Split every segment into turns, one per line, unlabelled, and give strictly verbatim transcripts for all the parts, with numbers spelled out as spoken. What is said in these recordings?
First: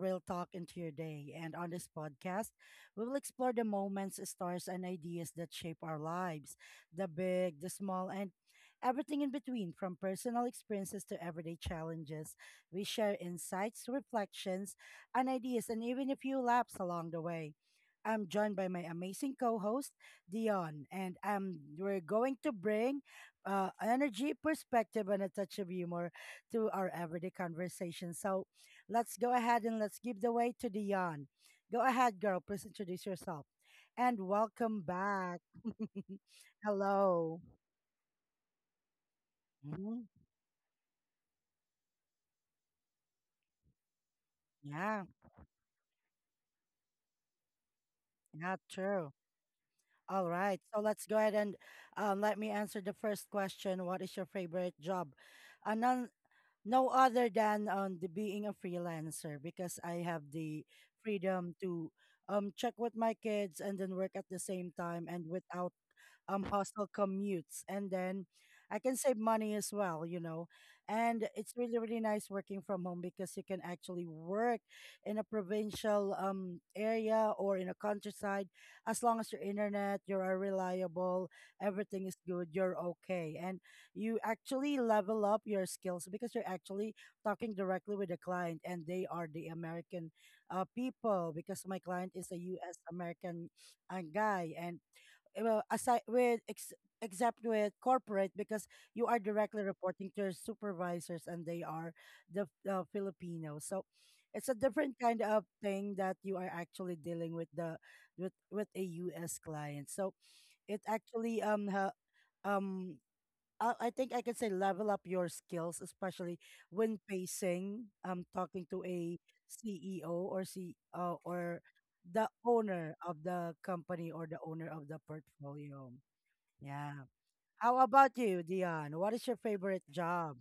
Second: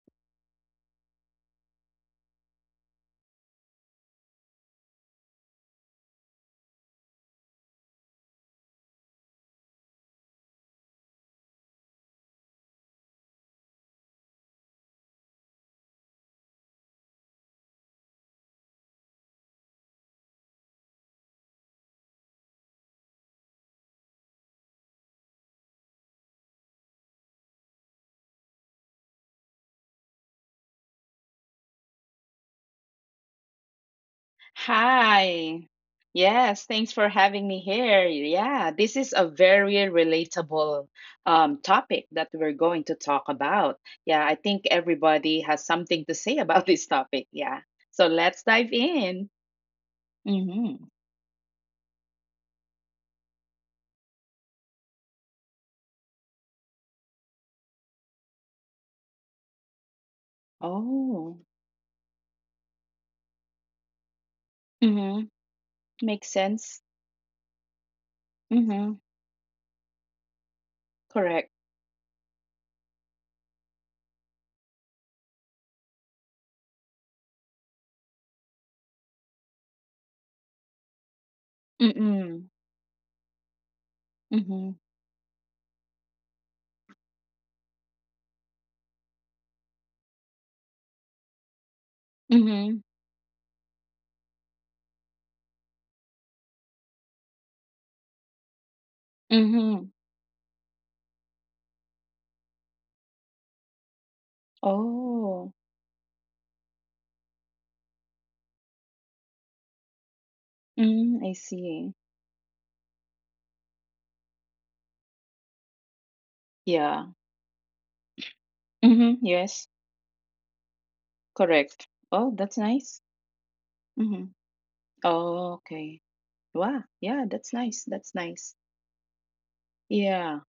real talk into your day. And on this podcast, we will explore the moments, stars, and ideas that shape our lives, the big, the small, and everything in between, from personal experiences to everyday challenges. We share insights, reflections, and ideas, and even a few laughs along the way. I'm joined by my amazing co-host Dion, and um, we're going to bring uh, energy, perspective, and a touch of humor to our everyday conversation. So, let's go ahead and let's give the way to Dion. Go ahead, girl. Please introduce yourself, and welcome back.
Hi. Yes, thanks for
Hello.
having me here. Yeah, this is a very
Mhm.
relatable um, topic that we're going to talk about. Yeah, I think
Yeah,
everybody has something to say about this topic. Yeah, so let's
yeah,
dive
true.
in.
All right. So
Mm-hmm.
let's go ahead and um, let me answer the first question. What is your favorite job? An No other than on the being a freelancer, because I have the
Oh,
freedom to um check with my kids and then work at the same time, and
mm-hmm.
without
Makes
um
sense.
hostile commutes. And then I
Mm-hmm.
can save money as well, you know. And
Correct.
it's really really nice working from home, because you can actually work in a provincial um area, or in a countryside. As long as your internet, you are reliable, everything is
Mm-mm.
good, you're okay. And you
Mm-hmm.
actually level up your skills, because you're actually talking directly with the client, and they are the American uh, people, because my client is a
Mm-hmm.
U S American uh, guy. And uh, well, aside with ex- except with corporate, because you are directly
Mm-hmm.
reporting to your supervisors, and they are the uh, Filipinos. So it's a different kind of
Oh,
thing, that you are actually dealing with the with with a U S client, so it
mm, I
actually um
see.
ha, um uh, I think I can say level up your skills, especially when
Yeah.
facing um talking to
Mm-hmm.
a
Yes,
C E O, or C uh, or
correct. Oh,
the
that's nice.
owner of the company,
Mm-hmm.
or the owner of the
Oh,
portfolio.
okay. Wow.
Yeah.
Yeah, that's nice.
How
That's
about you,
nice.
Dion? What is your favorite
Yeah.
job?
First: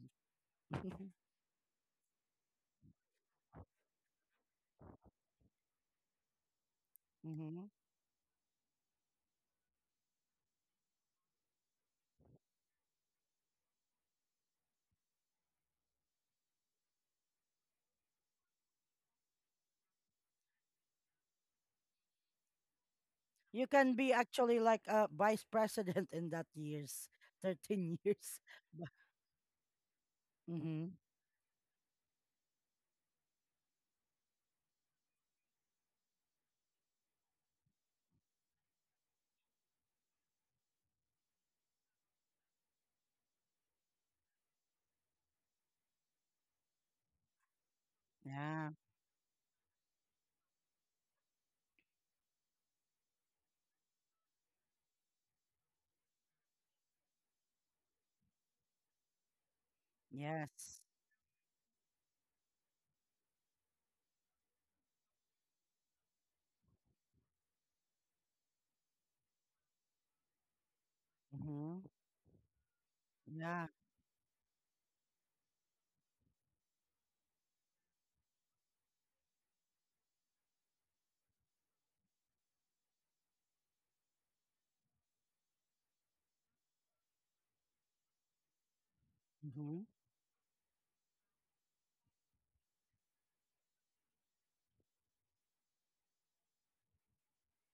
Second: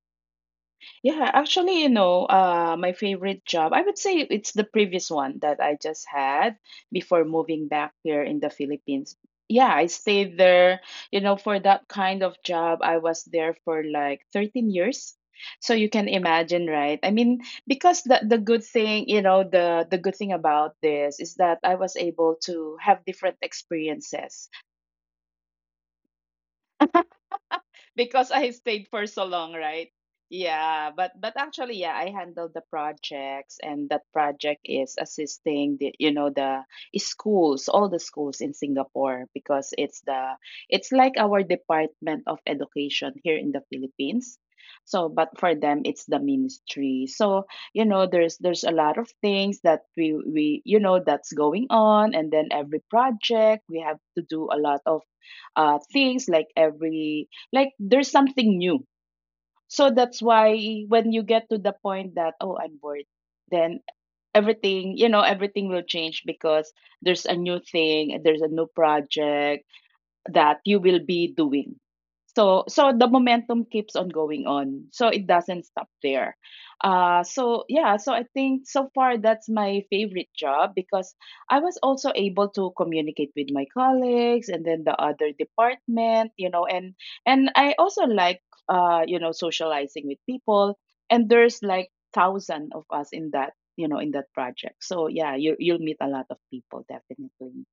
Yeah, actually, you know, uh my favorite job, I would say it's the previous one that I just had before
Hmm.
moving back here in the Philippines. Yeah, I stayed there, you know, for that kind of job. I was there for like thirteen years. So you can imagine, right? I mean, because the the good thing, you know, the the good thing about this is that I was able to have different
You can be
experiences
actually like a vice president in that years, 13
because
years.
I stayed for so long, right?
Mm-hmm.
Yeah, but but actually, yeah, I handle the projects, and that project is assisting the you know the schools, all the schools in Singapore because it's the, it's like our Department of Education here in the Philippines. So, but for them, it's the ministry. So you know, there's
Yeah.
there's a lot of things that we we you know that's going on, and then every project we have to do a lot of uh, things, like every, like there's something new, so that's
Yes.
why when you get to the point that, oh, I'm bored, then everything, you know, everything will change because there's a new thing, there's a new project that you will be
Mm-hmm.
doing. So so the
Yeah.
momentum keeps on going on. So it doesn't stop there. Uh so yeah, so I think so far that's my favorite job because I was also able to communicate with my colleagues and then the other department, you know, and and I also like uh you know,
Mm-hmm.
socializing with people, and there's like thousand of us in that, you know, in that project. So yeah, you you'll meet a lot of people definitely.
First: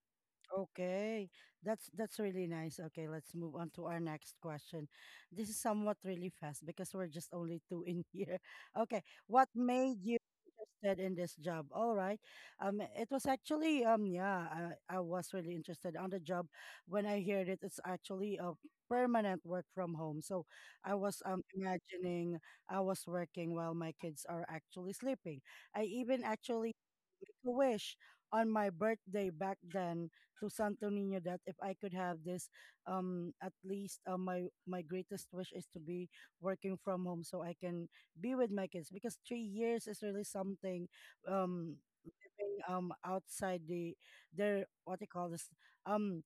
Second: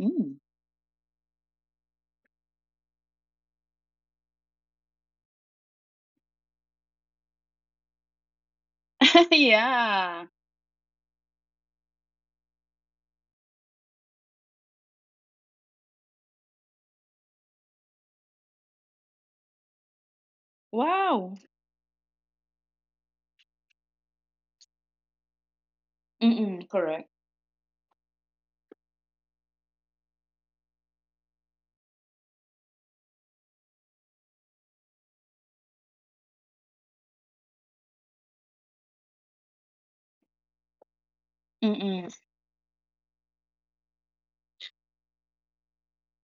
Mm.
Okay, that's that's really nice. Okay, let's move on to our next question. This is somewhat really fast, because we're just only two in here. Okay, what made you
Yeah.
interested in this job? All right, um, it was actually um, yeah, I, I was really interested on the job when I heard it. It's actually a permanent work from home, so I was
Wow!
um imagining I was working while my kids are actually sleeping. I even
Mm,
actually
correct.
make a wish on my birthday back then to Santo Niño, that if I could have this, um, at least uh, my my greatest wish is to be working from home, so I can be with my kids, because three years is really something. Um,
Mm.
living, um, outside the their what they call this, um,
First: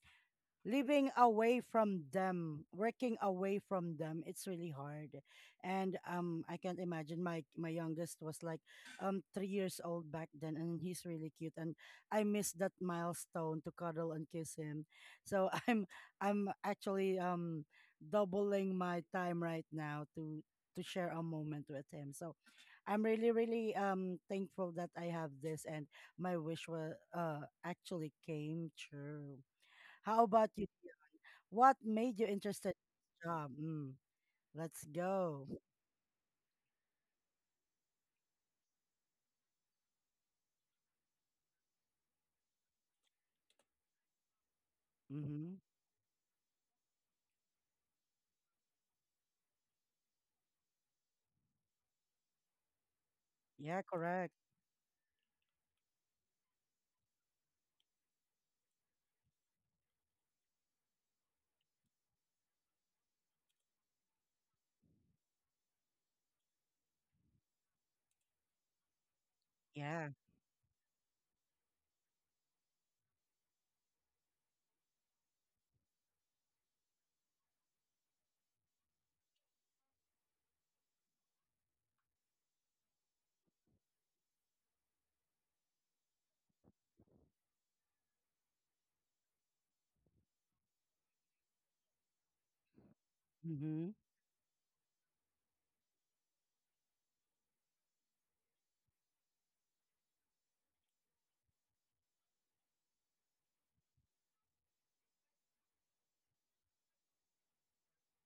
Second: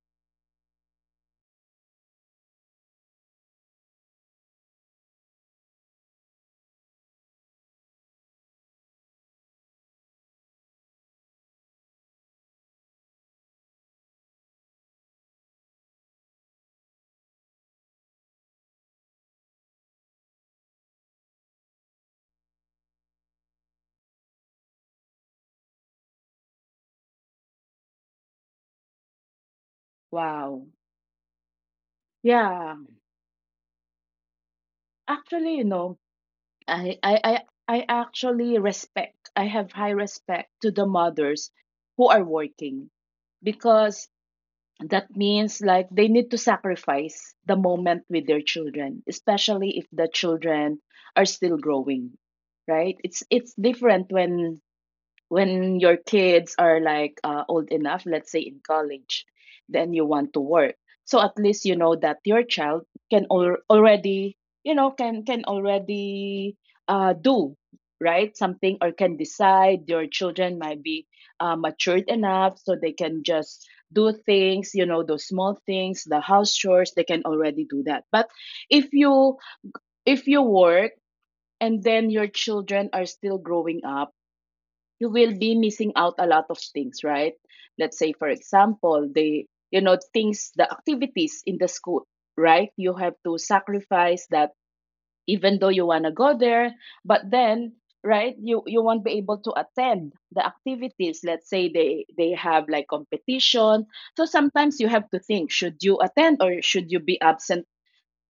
living away from them, working away from them, it's really hard. And um, I can't imagine my my youngest was like um three years old back then, and he's really cute, and I miss that milestone to cuddle and kiss him. So I'm I'm actually um doubling my time right now, to to share a moment with him. So I'm really really um thankful that I have this, and my wish was uh actually came true. How about
Wow.
you, what made you interested
Yeah.
in this job? Mm, let's go.
Actually, you know, I I I I actually respect. I have high respect to the mothers who are working because that
Mm-hmm.
means like they need to sacrifice the moment with their children, especially if the children are still growing, right? It's it's
Yeah,
different
correct.
when when your kids are like uh, old enough, let's say in college, then you want to work. So at least you know that your child can al- already, you know, can can already uh, do, right, something, or can decide. Your
Yeah.
children might be uh, matured enough so they can just do things, you know, those small things, the house chores. They can already do that. But if you, if you work and then your children are still growing up, you will be missing out a lot of things, right? Let's say, for example, the, you know, things, the activities in the school, right? You have to
Mm-hmm.
sacrifice that, even though you wanna go there, but then, right, you you won't be able to attend the activities. Let's say they they have like competition, so sometimes you have to think, should you attend or should you be absent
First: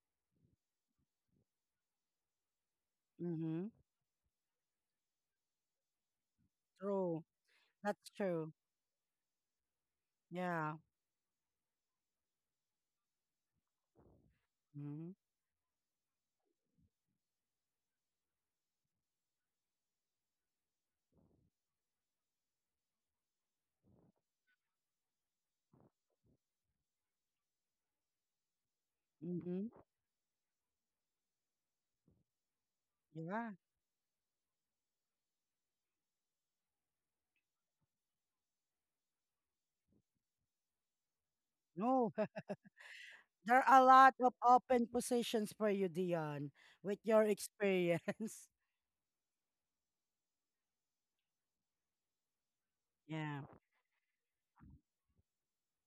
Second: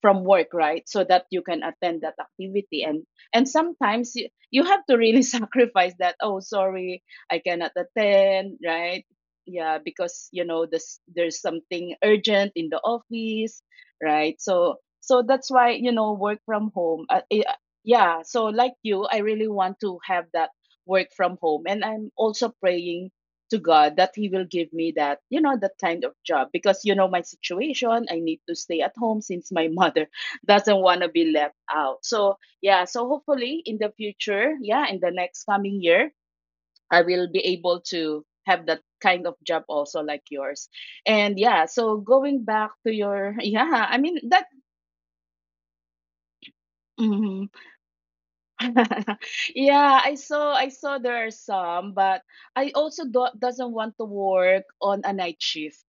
from work, right, so that you can attend that activity. and and
Mm-hmm.
sometimes you, you have to really sacrifice that. Oh, sorry,
True.
I cannot
That's true.
attend, right. Yeah, because you know
Yeah.
this, there's something urgent in the office, right. So
Mm-hmm.
so that's why, you know, work from home, uh, eh, uh, yeah. So like you, I really want to have that work from home, and I'm also praying to God that He will give me that, you know, that kind of job because, you know, my situation, I need to stay at home since my
Mm-hmm.
mother doesn't want to be left out. So, yeah, so
Yeah.
hopefully in the future, yeah, in the next coming year, I will be able to have that kind of job also like yours. And yeah, so
No,
going back to your,
there are a
yeah, I
lot
mean,
of
that.
open positions for you, Dion, with your
Mhm.
experience.
Yeah, I saw I saw there are some, but I also do-
Yeah.
doesn't want to work on a night shift.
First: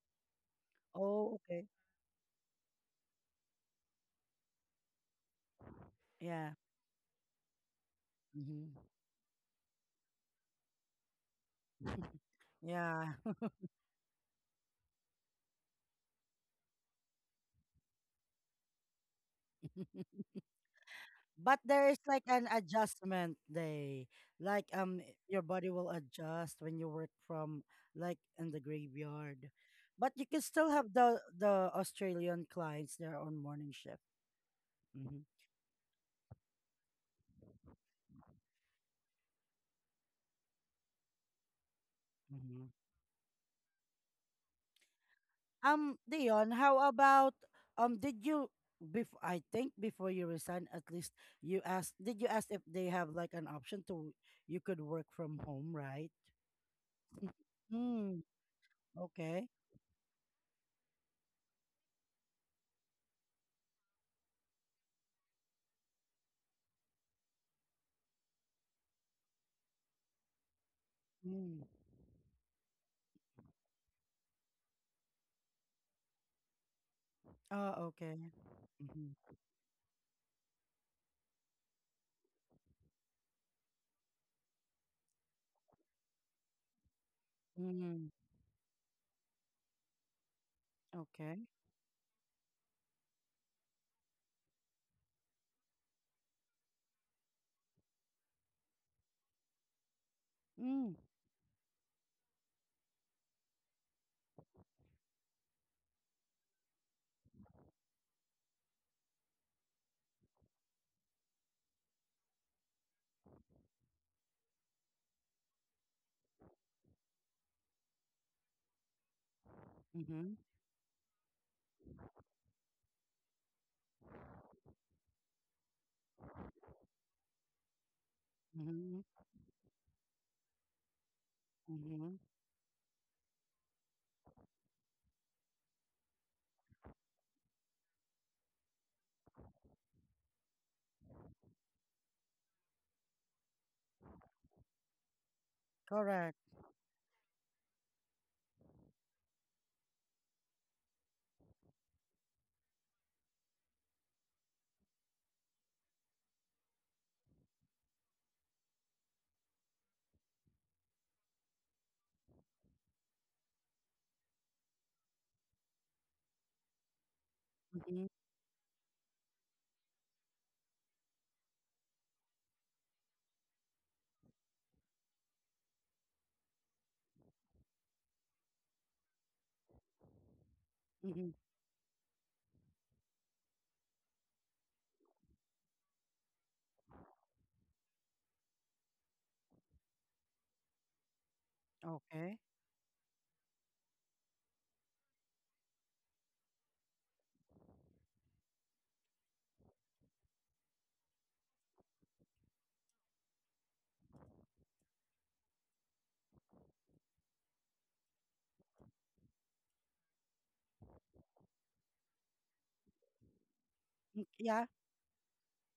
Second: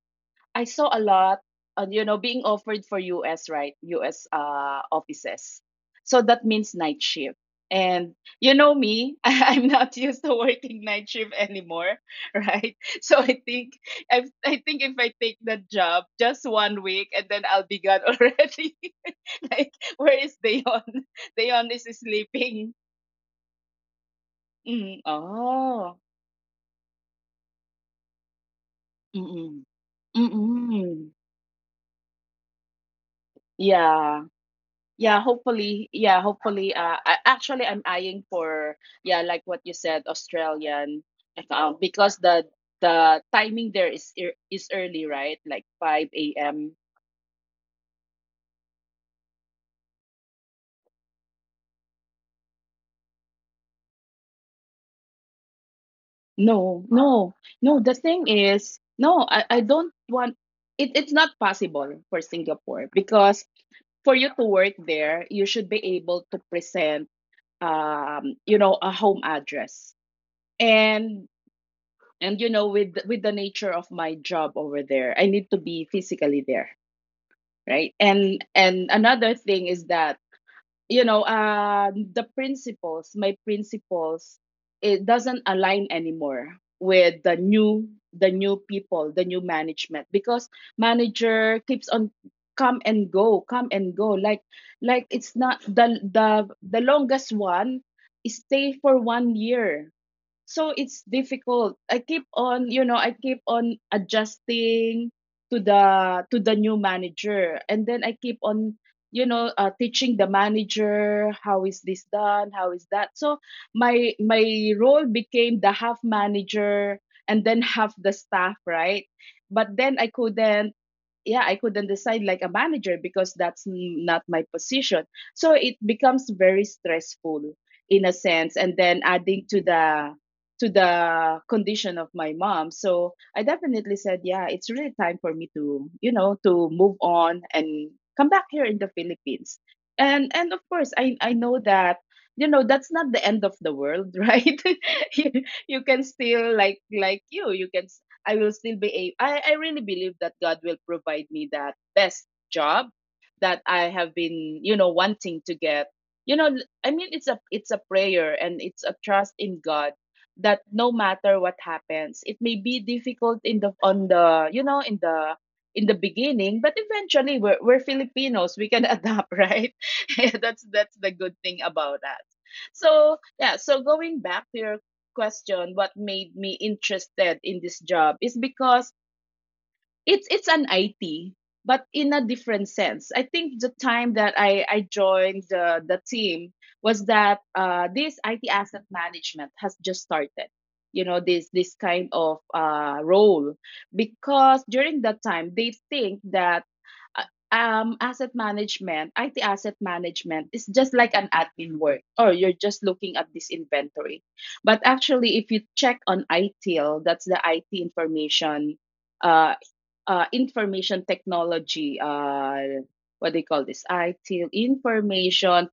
I saw a lot,
Oh, okay.
uh, you know, being offered for U S, right? U S uh, offices. So that
Yeah.
means night shift. And you know
Mm-hmm.
me, I'm not used to working night shift anymore, right?
Yeah.
So I think, I, I think if I take that job just one week and then I'll be gone already. Like, where is Dayon?
But
Dayon
there
is
is like an
sleeping.
adjustment day. Like um
Mm,
i- your body will
oh.
adjust when you work from like in the graveyard.
Mm-mm.
But you can still have
Mm-mm.
the the Australian clients there on morning shift.
Yeah.
Hmm.
Yeah, hopefully. Yeah, hopefully. Uh, I, actually, I'm eyeing for, yeah, like what you said, Australian account, because the
Hmm.
the timing there is ear- is early, right? Like
Um
five
Dion, how
a m.
about um did you, before I think before you resign, at least you asked, did you ask if they have like an option to you could work from home, right?
No, no, no. The
Mm,
thing is, no,
okay.
I, I don't want. It, it's not possible for Singapore because for you to work there, you should be able to present, um, you know, a home address. and.
Mm.
and you know, with with the nature of my job over there, I need to be physically there,
Oh,
right.
okay.
and and
Mm-hmm.
another thing is that, you know, uh the principles, my principles, it doesn't align anymore with the new,
Mm,
the new people, the new management, because
okay.
manager keeps on come and go, come and go, like like it's not the, the the longest one stay for one year. So
Mm.
it's difficult, I keep on, you know, I keep on adjusting to the, to the new manager, and then I keep on, you know, uh, teaching the manager how is this done, how is that. So my my role became the half manager and then half the staff, right. But then I
Mhm,
couldn't, yeah, I couldn't decide like a manager because that's n- not my position, so it becomes very stressful in a sense. And
mhm,
then, adding to the, to the condition of
mhm.
my mom, so I definitely said, yeah, it's really time for me to, you know, to move on and come back here in the Philippines. and and of course, i i know that, you know, that's not the end of the world, right. you, you can
Correct.
still like like you, you can, I will still be able, I, I really believe that God will provide me that best job that I have been, you know, wanting to get. You know, I mean, it's a, it's a prayer and it's a trust in God that no matter what happens, it may be difficult in the, on the, you know, in the, in the beginning, but eventually we're, we're
Mhm,
Filipinos. We can adapt, right? that's, that's the good thing about us. So yeah, so going back to your question, what made me interested in this job is because it's it's an
mhm.
I T, but in a different sense. I think the time that I I joined the the team was that, uh, this I T asset management has just started. You know, this this kind
Okay.
of uh, role, because during that time they think that, uh, um asset management, I T asset management, is just like an admin work, or you're just looking at this inventory. But actually, if you check on I T I L, that's the I T information, uh uh, information technology. Uh, what do you call this? I T
Yeah.
information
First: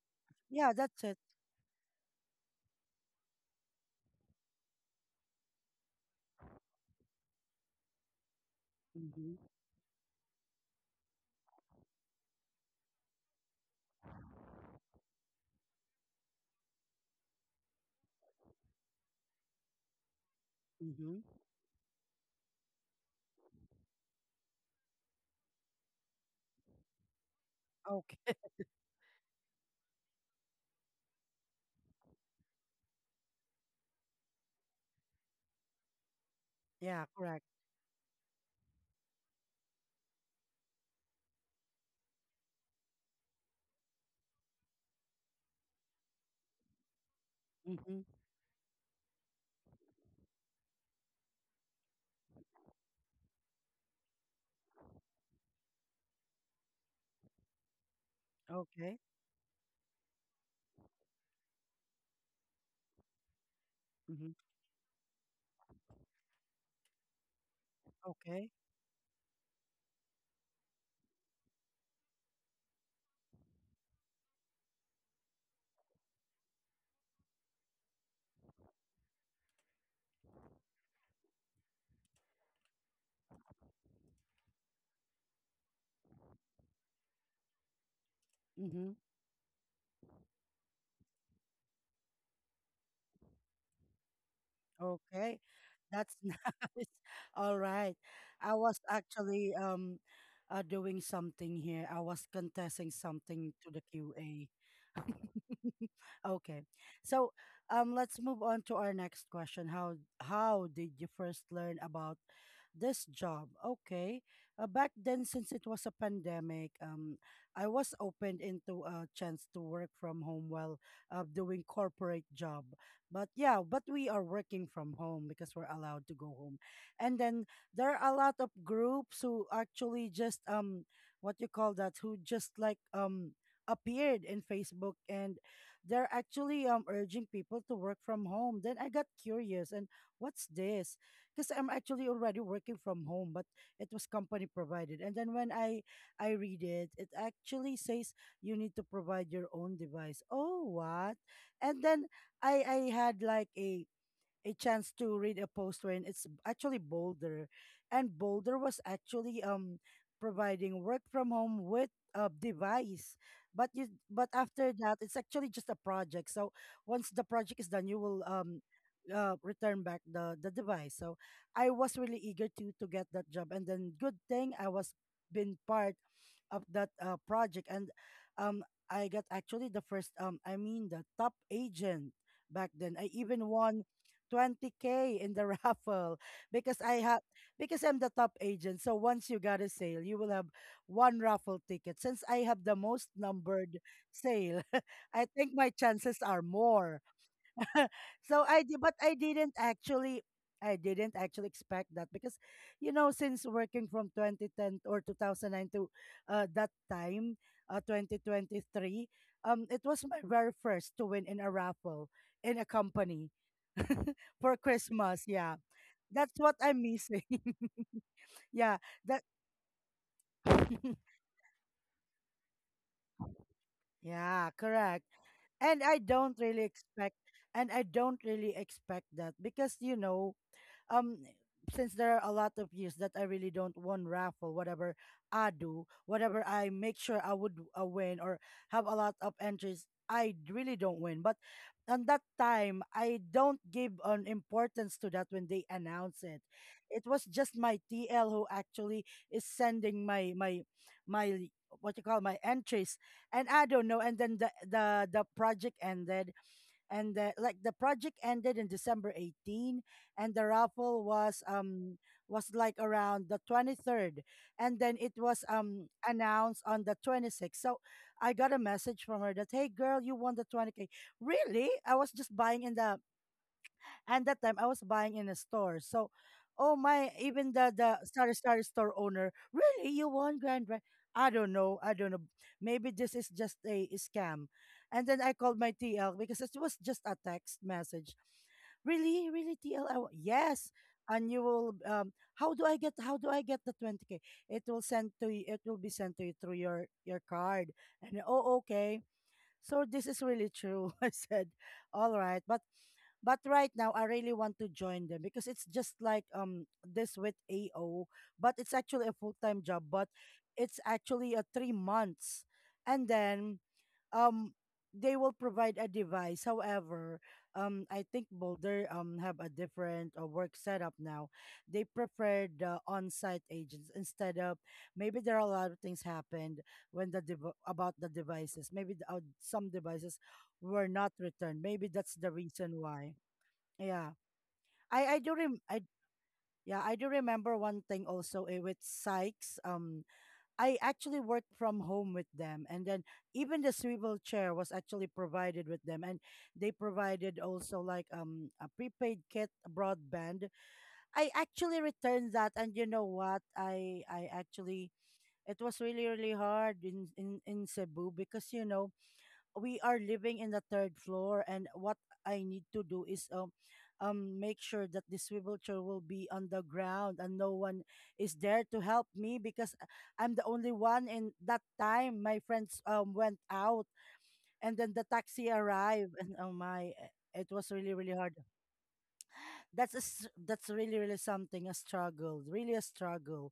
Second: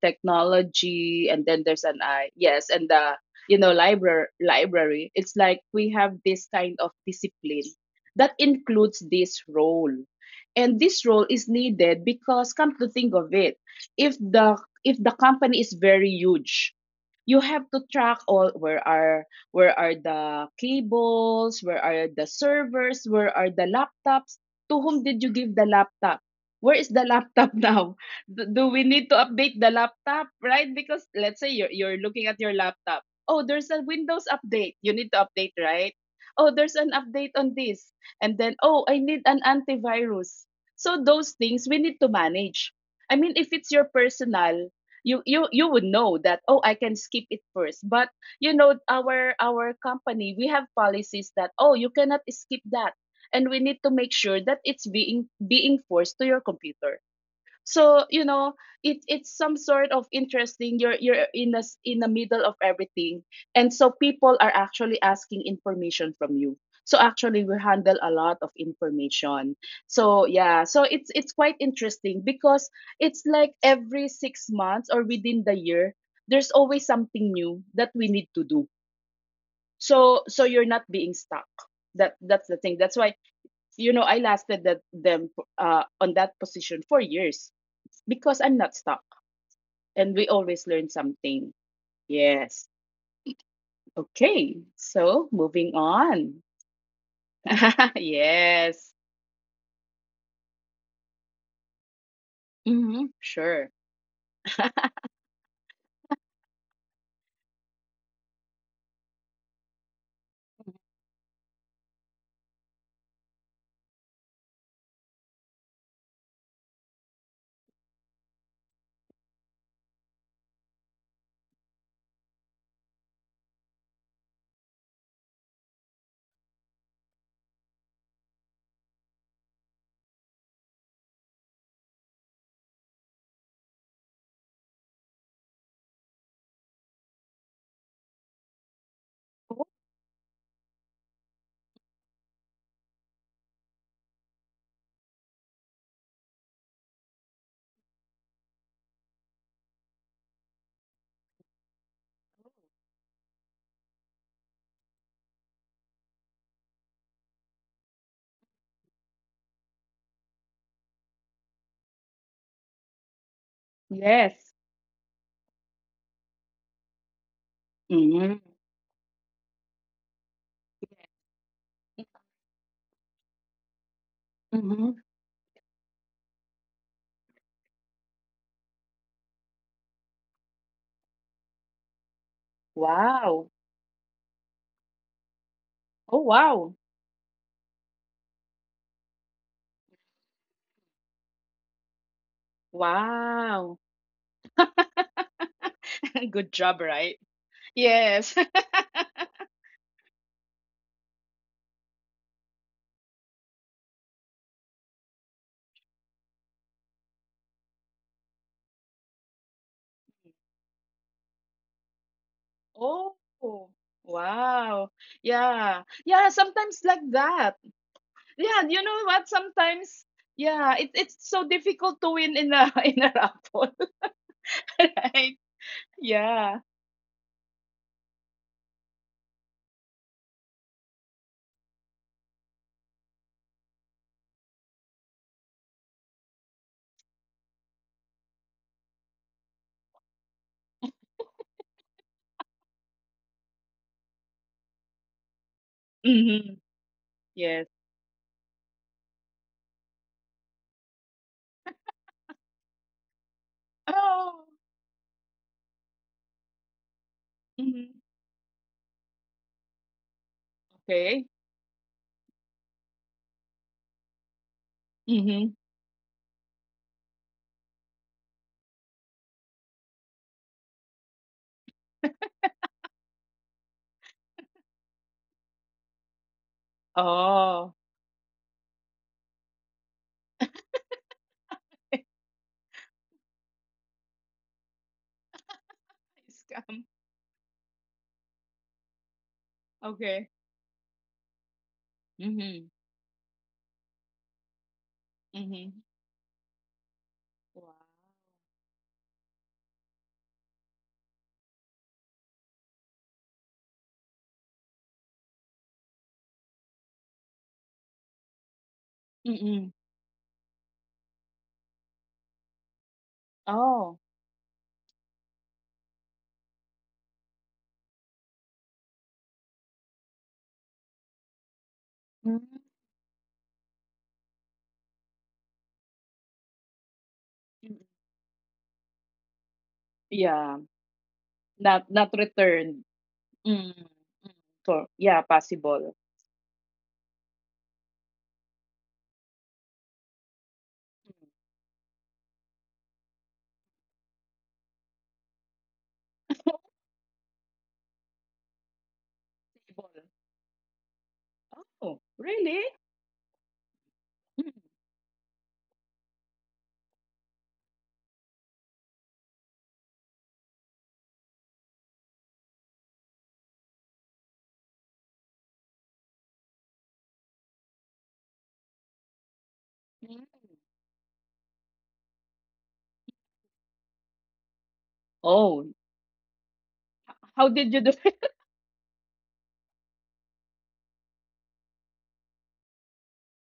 Yeah, that's it.
technology, and then there's an I. Yes, and the, you know, library library. It's like we have this kind of discipline that includes this
Mhm,
role, and this role is needed because, come to think of it, if the, if the company is very huge, you have to track all, where are, where are the
mhm.
cables, where are the servers, where are the laptops, to whom did you give the laptop? Where is the laptop now?
Okay.
Do, do we need to update the laptop, right? Because let's say you're you're looking at your laptop. Oh, there's a Windows update. You need to update, right? Oh, there's an
Yeah,
update
correct.
on this. And then, oh, I need an antivirus. So those things we need to manage. I mean, if it's your personal, you you you would know that, oh, I can skip it first, but
Mhm.
you know, our our company, we have policies that, oh, you cannot skip that, and we need to make sure that it's being being forced to your computer. So you know, it,
Okay.
it's some sort of interesting, you're you're in the, in the middle of everything, and so people
Mhm.
are actually asking information from you. So actually we handle a lot of
Okay.
information. So yeah, so it's it's quite interesting because it's like every six months or within the year, there's always something new that we need to do. So so you're not being stuck, that, that's the thing, that's why, you know, I lasted that them, uh, on that position for years, because I'm not stuck,
Mhm.
and we always learn something. Yes. Okay. So
Okay.
moving
That's
on.
nice. All right. I was
yes.
actually um uh, doing something here. I was contesting
Mm-hmm.
something
Sure.
to the Q A. Okay. So, um, let's move on to our next question. How how did you first learn about this job? Okay. Uh, back then, since it was a pandemic, um, I was opened into a chance to work from home while uh, doing corporate job. But yeah, but we are working from home because we're allowed to go home. And then there are a lot of groups who actually just um, what you call that? Who just like um appeared in Facebook, and they're actually um urging people to work from home. Then I got
Oh,
curious, and what's this? Because I'm actually already working from home, but it was company provided. And then when I I read it, it actually says you need to provide your own device. Oh what? And then I I had like a a chance to read a post when it's b- actually Boulder, and Boulder was actually um providing work from home with a device. But you, but
yes.
after that, it's actually just a project. So once the project is done, you will
Mm-hmm.
um uh, return back the the device. So I was really eager to to get that job, and then good thing I
Mm-hmm.
was been part of that uh, project. And um I got actually the first um I mean the top agent back then. I even
Wow.
won twenty k in the raffle,
Oh,
because
wow.
I have because I'm the top agent. So once you got a sale, you will have one raffle ticket. Since I have the most numbered
Wow.
sale, I think my chances are
Good job,
more.
right? Yes.
So I did, but I didn't actually, I didn't actually expect that, because, you know, since working from twenty ten or two thousand nine to uh, that time, uh, twenty twenty-three, um, it was my very first to win in a raffle in a
Oh,
company for
wow.
Christmas. Yeah,
Yeah. Yeah.
that's what
Sometimes
I'm
like
missing.
that. Yeah.
Yeah,
You know
that.
what? Sometimes. Yeah, it, it's so difficult to win in a in a raffle,
Yeah, correct.
right?
And I don't
Yeah.
really expect and I don't really expect that, because you know, um since there are a lot of years that I really don't won raffle, whatever I do, whatever I make sure I would uh, win, or have a lot of entries, I d- really don't win. But on that time, I don't give an importance to that when they announce it.
Mhm.
It was just
Yes.
my T L who actually is sending my my my what you call my entries, and I don't know. And then
Oh.
the the the project ended, and the, like the
Mhm.
project ended in December eighteenth, and the raffle
Okay.
was um was like around the twenty-third, and then it was
Mhm.
um announced on the twenty-sixth. So I got a message from her that, hey girl, you won the twenty k. Really? I was just buying in the, and that time I was buying in a store. So, oh my, even the
Oh.
the sorry sorry store owner, really you want grand prize? I don't know. I don't know. Maybe this is just a scam. And then I called my T L, because it was
Scam.
just a text message, really really T L, wa-
Okay.
yes, and you will um how do
Mhm.
I get, how do I get the twenty k? It will send to you, it will
Mhm.
be sent to you through your your card.
Wow.
And oh okay, so this is really true. I said, all right. But but right now, I really want to join them, because it's just like um this with A O, but it's actually a full time
Mm-mm.
job, but it's actually a three months, and then
Oh.
um they will provide a device. However, um I think Boulder um have a different uh, work setup now. They prefer
Mm.
the on site agents, instead of, maybe there are a lot of things happened when the dev-
Mm.
about the devices. Maybe the, uh, some devices
Yeah.
were not returned. Maybe
Not
that's
not
the reason
returned.
why.
Mm.
Yeah.
Mm. So,
I I
yeah,
do rem I
possible.
Yeah, I do remember one thing also, eh, with Sykes. Um I actually
Mm.
worked from home with them, and then even the swivel chair was actually provided with them, and they provided also like um a prepaid kit
Possible.
broadband. I actually
Oh,
returned that, and
really?
you know what? I I
Mm.
actually it was really really hard in in in Cebu because you know we are living in the third floor, and what I need to do is um um make sure that the swivel chair will be on the ground, and no one is there to help me because I- I'm the
Mm.
only one. In that time my friends um went out, and then the taxi
Oh,
arrived and oh my eh, it
how
was
did you
really
do
really hard.
it?
That's a, s- that's really really something, a struggle, really a struggle,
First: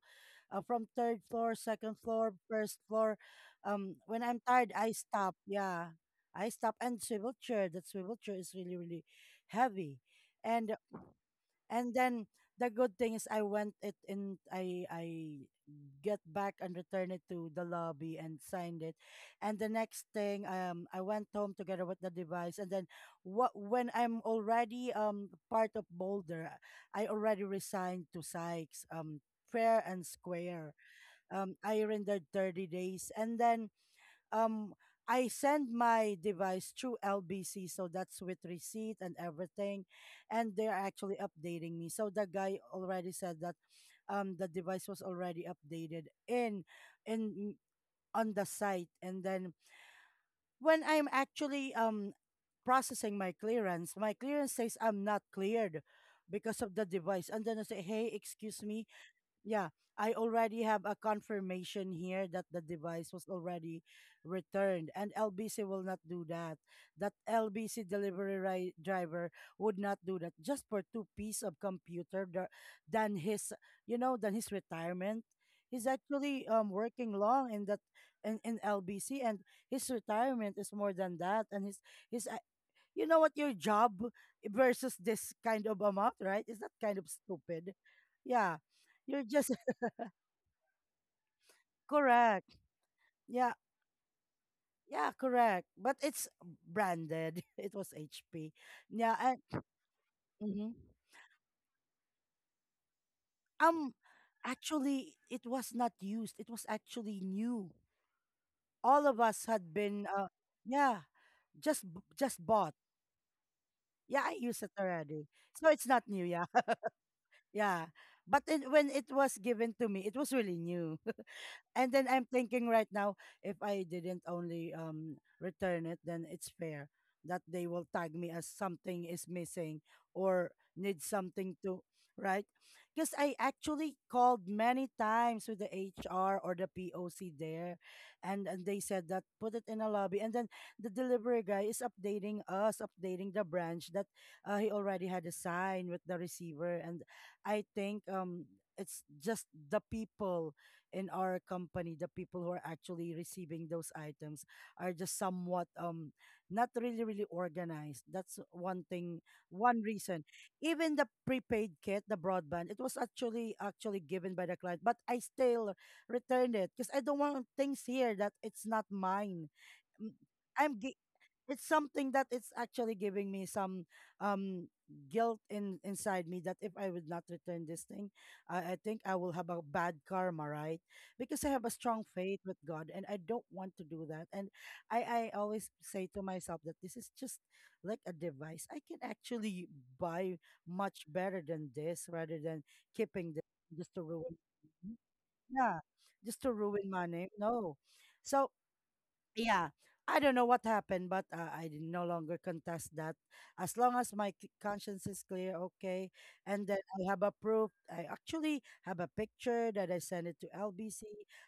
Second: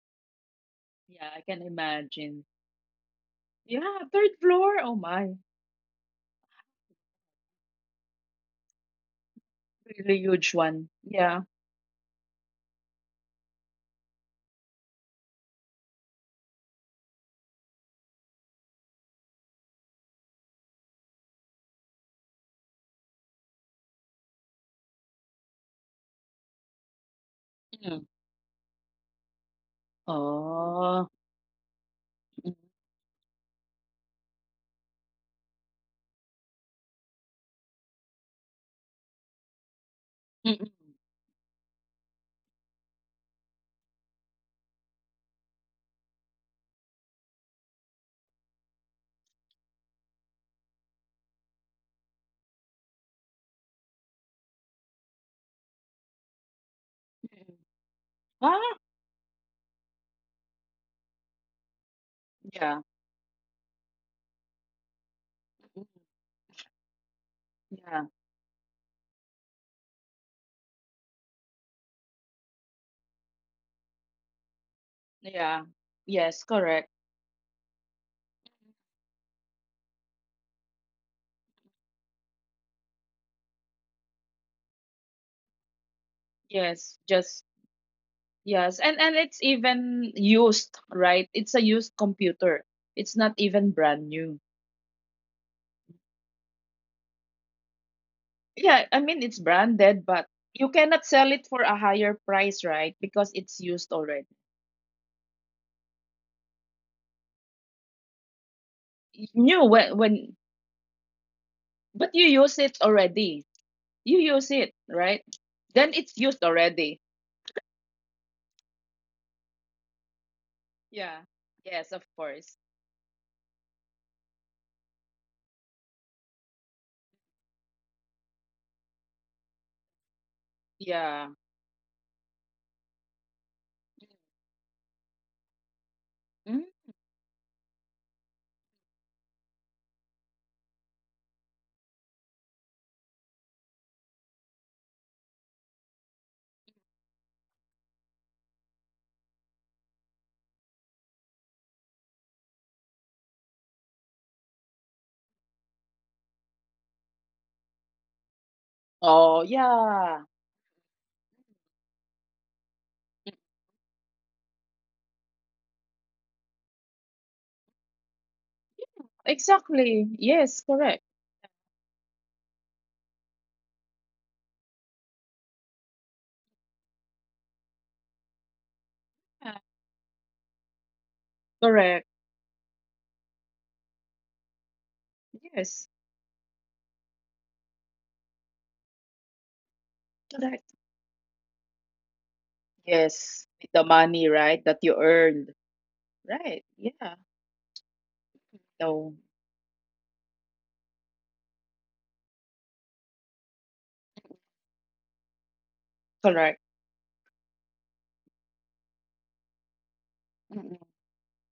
uh, from third
Yeah, I
floor,
can
second floor,
imagine.
first floor. Um
Yeah,
when
third
I'm tired
floor.
I
Oh
stop.
my,
Yeah, I stop. And swivel chair, that swivel chair is really really heavy.
really huge
and
one. Yeah.
and then the good thing is I went it in I I get back and return it to the lobby and signed it. And the next thing, um, I went home together with the device. And then what when I'm already um part of Boulder, I already resigned
Mm.
to Sykes, um, fair and square.
Oh.
Um, I rendered
Mm-hmm.
thirty days. And then um I send my device through L B C, so that's with receipt and everything, and they're
Mm-mm,
actually updating me. So the guy already said that um the device was already updated in in on the site. And then when I'm actually um processing my clearance, my clearance says I'm not cleared because of the device. And
mm-mm.
then I say, hey,
Ah,
excuse me, yeah, I already have a confirmation here that the
yeah.
device was already returned, and L B C
Mm,
will not do that. That L B C
yeah.
delivery ri- driver would not do that just for two piece of computer tha- than his, you know, than his retirement.
Yeah.
He's
Yes,
actually um
correct.
working long in that in, in L B C, and his retirement is more than that. And his his, uh, you know what, your job versus this kind of amount, right? Is that
Yes,
kind of
just
stupid? Yeah.
yes. And and
You're
it's
just
even used, right? It's a used
correct.
computer. It's not
Yeah.
even brand new.
Yeah, correct. But it's branded. It was H P.
Yeah, I
Yeah,
mean it's
and
branded, but you
mhm.
cannot sell it for a higher price, right? Because it's used
um
already.
Actually it was not used. It was actually new. All of us
New
had
when
been uh
when
yeah, just b-
but you
just
use it
bought.
already. You
Yeah, I
use
used
it,
it
right?
already. So it's
Then
not
it's
new,
used
yeah.
already.
Yeah. But it, when it was given to me, it was really new.
Yeah. Yes,
And
of
then I'm
course.
thinking right now, if I didn't only um return it, then it's fair that they will tag me as something is missing, or need
Yeah.
something to, right, because I actually called many times with the H R or
Mm?
the P O C there. And, and they said that put it in a lobby, and then the delivery guy is updating us, updating the branch, that uh, he already had a sign with the receiver. And I think um it's just the people in our company, the people who are actually receiving those items, are just somewhat um not really really organized. That's one thing,
Oh,
one
yeah.
reason. Even the prepaid kit, the broadband, it was actually actually given by the client, but I still returned it because I don't want things here that it's not mine.
Exactly.
Mm,
Yes,
I'm
correct.
gi- it's something that it's actually giving me some um guilt in inside me, that if I would not return this thing, I, I think I will have
Yeah,
a bad karma, right? Because I have a
correct.
strong faith with God and I don't want to do that. And I, I always
Yes,
say to myself that this is just like a device. I can actually buy
correct.
much better than this, rather than keeping
Yes,
this
with the
just to
money,
ruin,
right, that you earned.
yeah, just to
Right.
ruin my
Yeah.
name. No. So
No,
yeah, I don't know what happened, but uh, I did no longer contest that. As long as my c- conscience is clear, okay.
correct.
And then I have a proof. I actually have a picture that I sent it to
Mm-mm.
L B C.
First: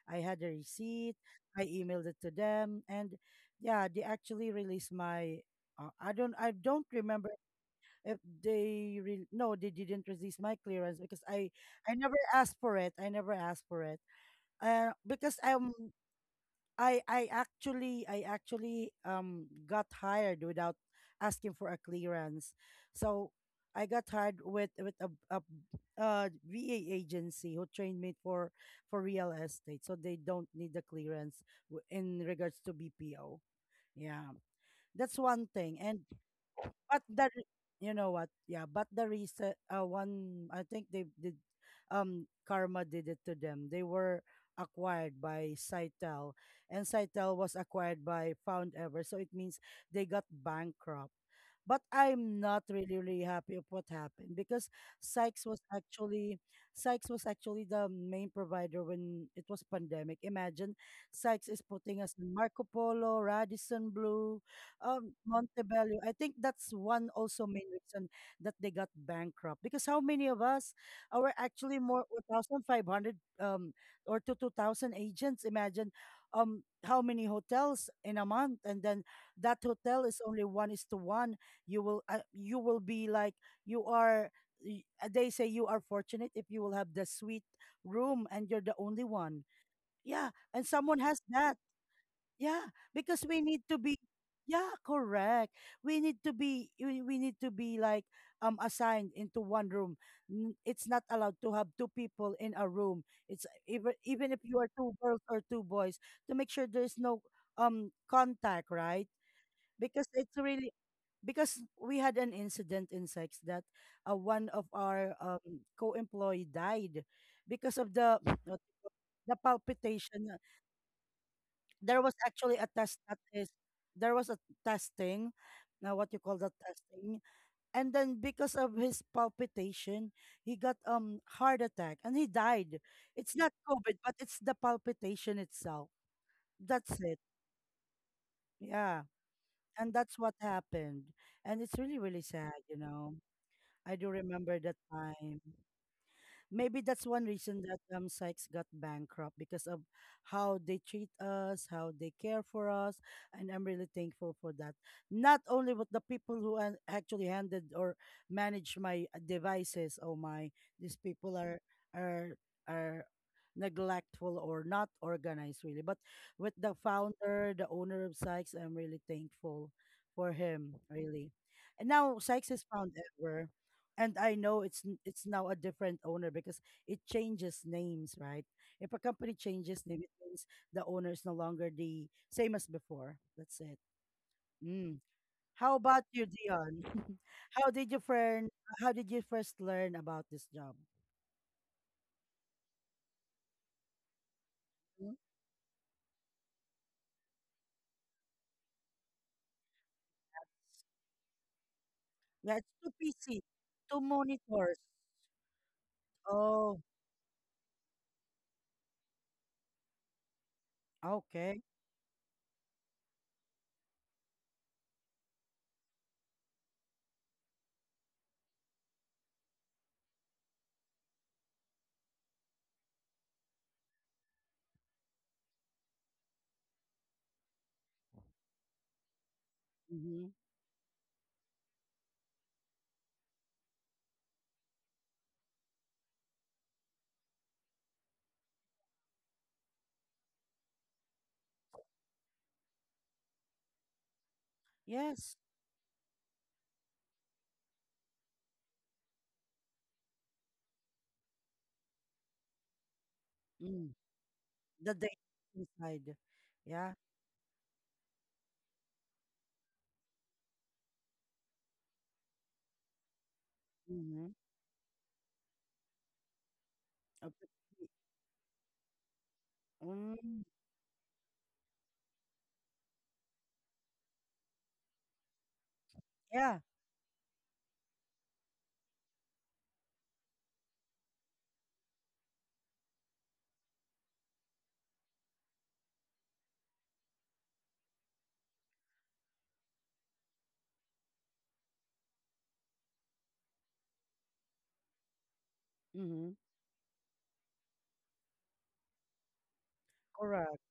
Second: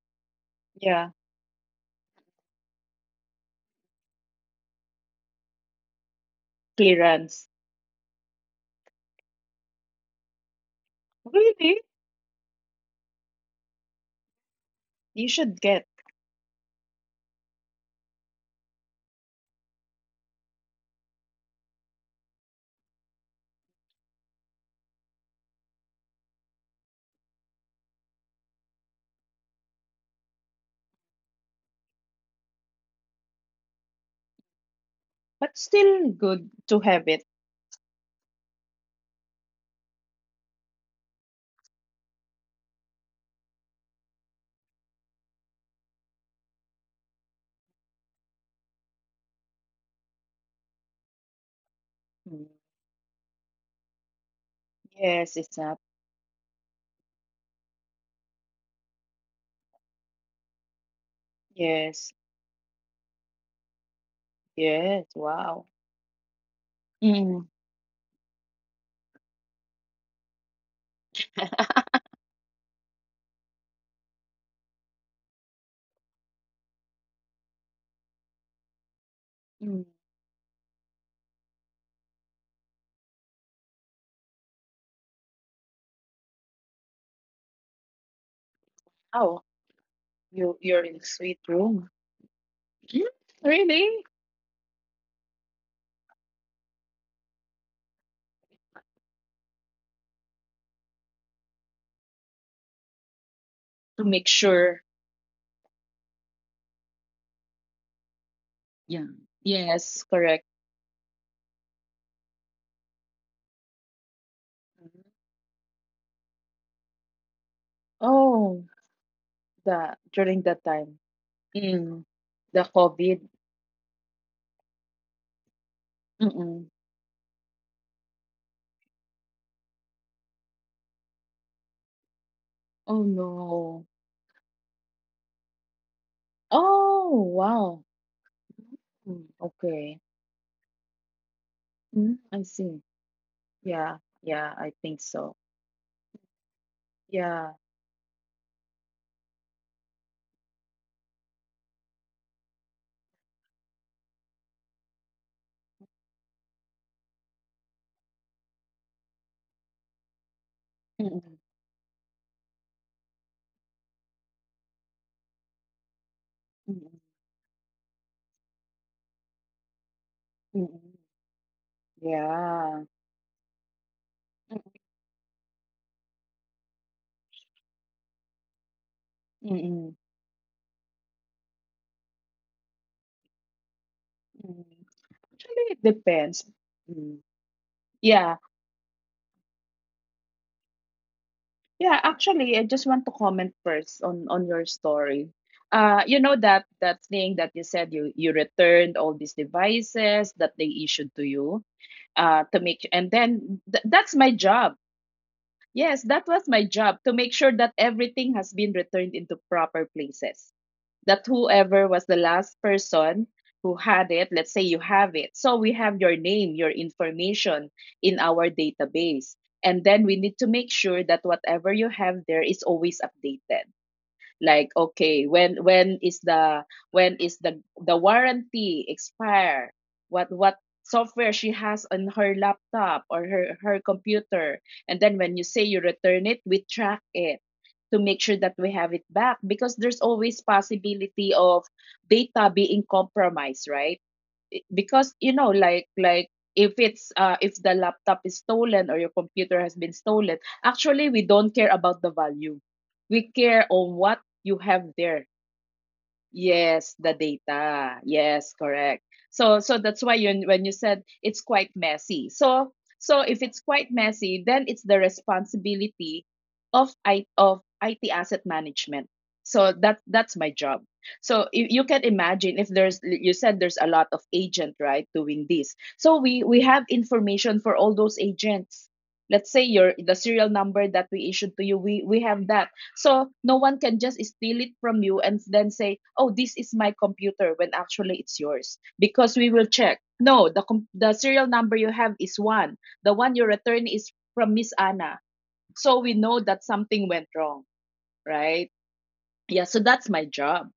I had a
Yeah,
receipt. I emailed it to them, and yeah, they actually released my. Uh, I don't. I don't remember
clearance.
if they. Re- no, they didn't release my clearance because I.
Really?
I never asked for it. I never asked for it. Uh,
You
because
should
I'm
get,
I I actually I actually um got hired without asking for a clearance. So I got hired with with a, a uh V A agency who trained me for for real estate. So they don't need the clearance w- in regards to B P O. Yeah. That's one
but
thing. And
still good to
but
have it.
the re- you know what, yeah, but the recent uh one, I think they did, um karma did it to them. They were acquired by Cytel, and Cytel was acquired by Foundever. So it means they got bankrupt. But I'm
Mm.
not really really happy of what happened, because
Yes,
Sykes
it's
was
up.
actually, Sykes was actually the main provider when it was pandemic. Imagine Sykes is putting
Yes.
us in Marco Polo, Radisson Blue
Yes.
um,
Wow.
Montebello. I think that's one
Mm.
also main reason that they got bankrupt, because how many of us are actually, more one thousand five hundred um or to two thousand agents? Imagine um how many hotels in a month, and then that
Mm.
hotel is only one is to one. You will uh, you will be like you are. y- uh, They say you are fortunate if you will have the suite room and you're the only
Oh,
one. Yeah,
you
and
you're in
someone
a
has
sweet
that.
room.
Yeah,
Mm,
because we need to be,
really?
yeah, correct. We need to be, we, we need to be like um assigned into one room. N- It's not allowed to have two people in a room. It's even,
To make
even if you are
sure.
two girls or two boys, to make sure there's no um contact,
Yeah.
right?
Yes,
Because it's
correct.
really, because we had an incident in sex that, uh, one of
Mhm.
our um, co-employee died because of the what
Oh,
you call- the
the
palpitation.
during that time.
There
Mm,
was actually a
the
test that
COVID.
is, there was a testing, now what you call that
Mm-mm.
testing, and then because of his palpitation he got um heart attack and he died.
Oh,
It's not
no.
COVID, but it's the palpitation itself. That's it.
Oh, wow.
Yeah.
Mm,
And
okay.
that's what happened. And it's really
Mm,
really
I
sad, you
see.
know. I
Yeah.
do
Yeah,
remember
I
that
think so.
time. Maybe that's one
Yeah.
reason that um Sykes got bankrupt, because of how they treat us, how they care for us, and I'm really thankful for that. Not only with the people who an- actually handed or managed my uh, devices. Oh my, these
Mm-mm.
people are are are neglectful or not organized really. But with the
Mm-mm.
founder, the owner of Sykes, I'm really thankful for him,
Mm-mm.
really. And now Sykes is
Yeah.
found ever and I know it's n- it's now a different owner because it changes names, right? If a company changes
Mm-mm.
name, it means the owner is no longer the same as before. That's it.
Mm.
Mm.
Actually,
How
it
about you,
depends.
Dion?
Mm.
how did you
Yeah.
friend? How did you first learn about this job?
Yeah, actually, I just want to comment first on on your
Mm?
story. Uh, you know that that thing that you said you you returned all these devices that they issued to you. Uh, to
Yeah, it's
make,
two
and
P C,
then th-
two
that's my job.
monitors.
Yes, that was my
Oh,
job, to make sure that everything has been returned into proper places, that
okay.
whoever was the last person who had it, let's say you have it, so we have your name, your information in our database, and then we need to make sure that whatever you have there is always updated. Like okay, when when is the when is the the warranty expire, what
Mm-hmm.
what software she has on her laptop or her her computer, and then when you say you return it, we track it, to make sure that we have it back, because there's always possibility of data being compromised, right? I- because you
Yes.
know, like like if it's, uh, if the laptop is stolen or your computer has been stolen. Actually, we don't care about the value, we care on
Mm.
what you have
The data
there.
inside.
Yes,
Yeah.
the data. Yes, correct. So so that's why, you when you said it's quite messy. So so if it's quite
Mm-hmm.
messy, then it's the responsibility of I of I T asset management. So that that's
Mm.
my job. So you, you can imagine, if there's, you said there's a lot of agent, right, doing this. So we we
Yeah.
have information for all those agents. Let's say your, the serial number that we issued to you, we we have that, so no one can just steal it from you and then say, "Oh, this is my computer," when actually it's yours, because we will check. No, the com- the serial number you have is one. The one you return is from Miss Anna. So we
Mm-hmm.
know that something went wrong, right? Yeah, so that's my
Correct.
job.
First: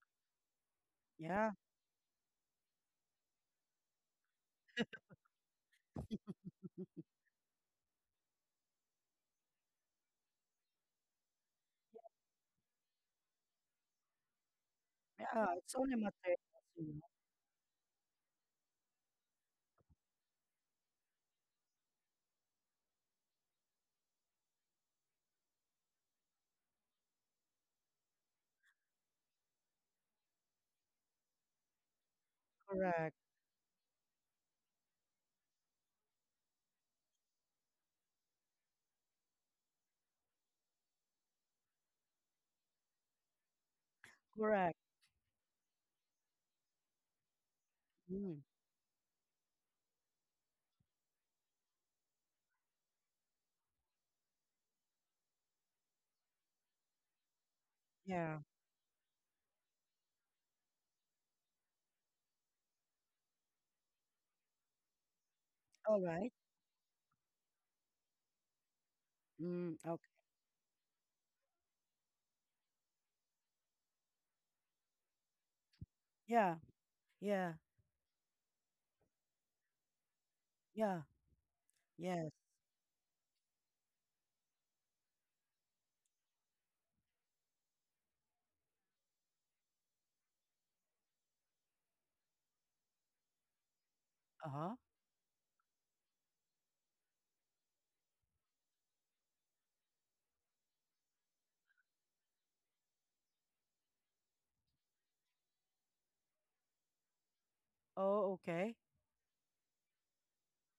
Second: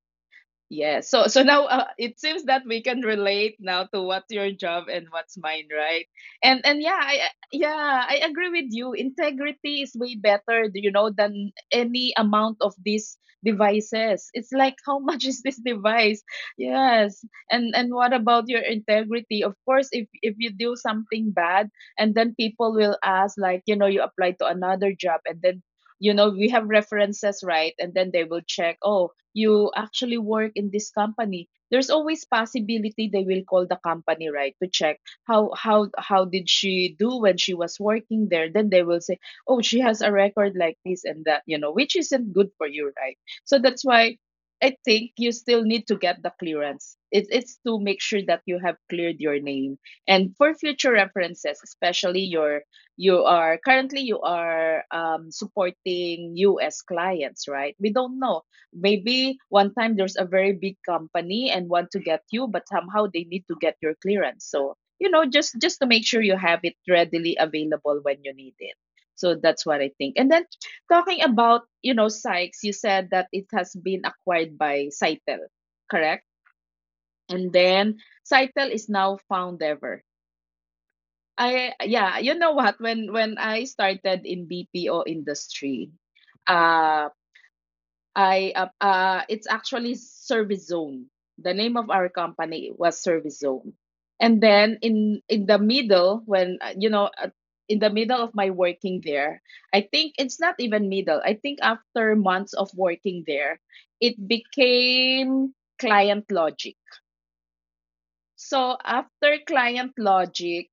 Yeah. So so
Yeah,
now, uh, it seems that we can relate now to what's your job and what's mine, right? And and yeah, I I- yeah, I agree with you. Integrity is way better, you know, than any amount of these devices. It's like how much is
yeah,
this
it's only
device?
materials, you know.
Yes. And and what about your integrity? Of course, if if you do something bad, and then people will ask, like, you know, you apply to another job and then, you know, we have references, right? And then they will check. Oh, you actually work in this company. There's always possibility
Correct,
they will call the company, right, to check how how how did she do when she was working there. Then they will say, oh, she has a record like this and that, you know, which isn't good for you, right? So that's why
correct.
I think you still need to get the clearance. It, it's to make sure
Mm,
that you have cleared your name and for future references. Especially, your you are currently, you are um, supporting US clients, right? We don't
yeah.
know, maybe one time there's a very big company and want to get you, but somehow they need to get your clearance. So, you know, just just to
All
make sure
right.
you have it readily available when you need it. So that's
Mm,
what I
okay.
think. And then, talking about, you know, Sykes, you said that it has been acquired by Cytel, correct,
Yeah,
and
yeah,
then Cytel is now Foundever.
yeah,
I, yeah,
yes.
you know what, when when I started in BPO industry, uh, I, uh, uh, it's actually Service Zone. The name of our company was Service Zone. And
Uh-huh.
then in in the middle, when uh, you know, uh, in the middle of my working there, I think it's not even middle. I think after months of working there, it became Client Logic.
Oh, okay.
So after Client Logic,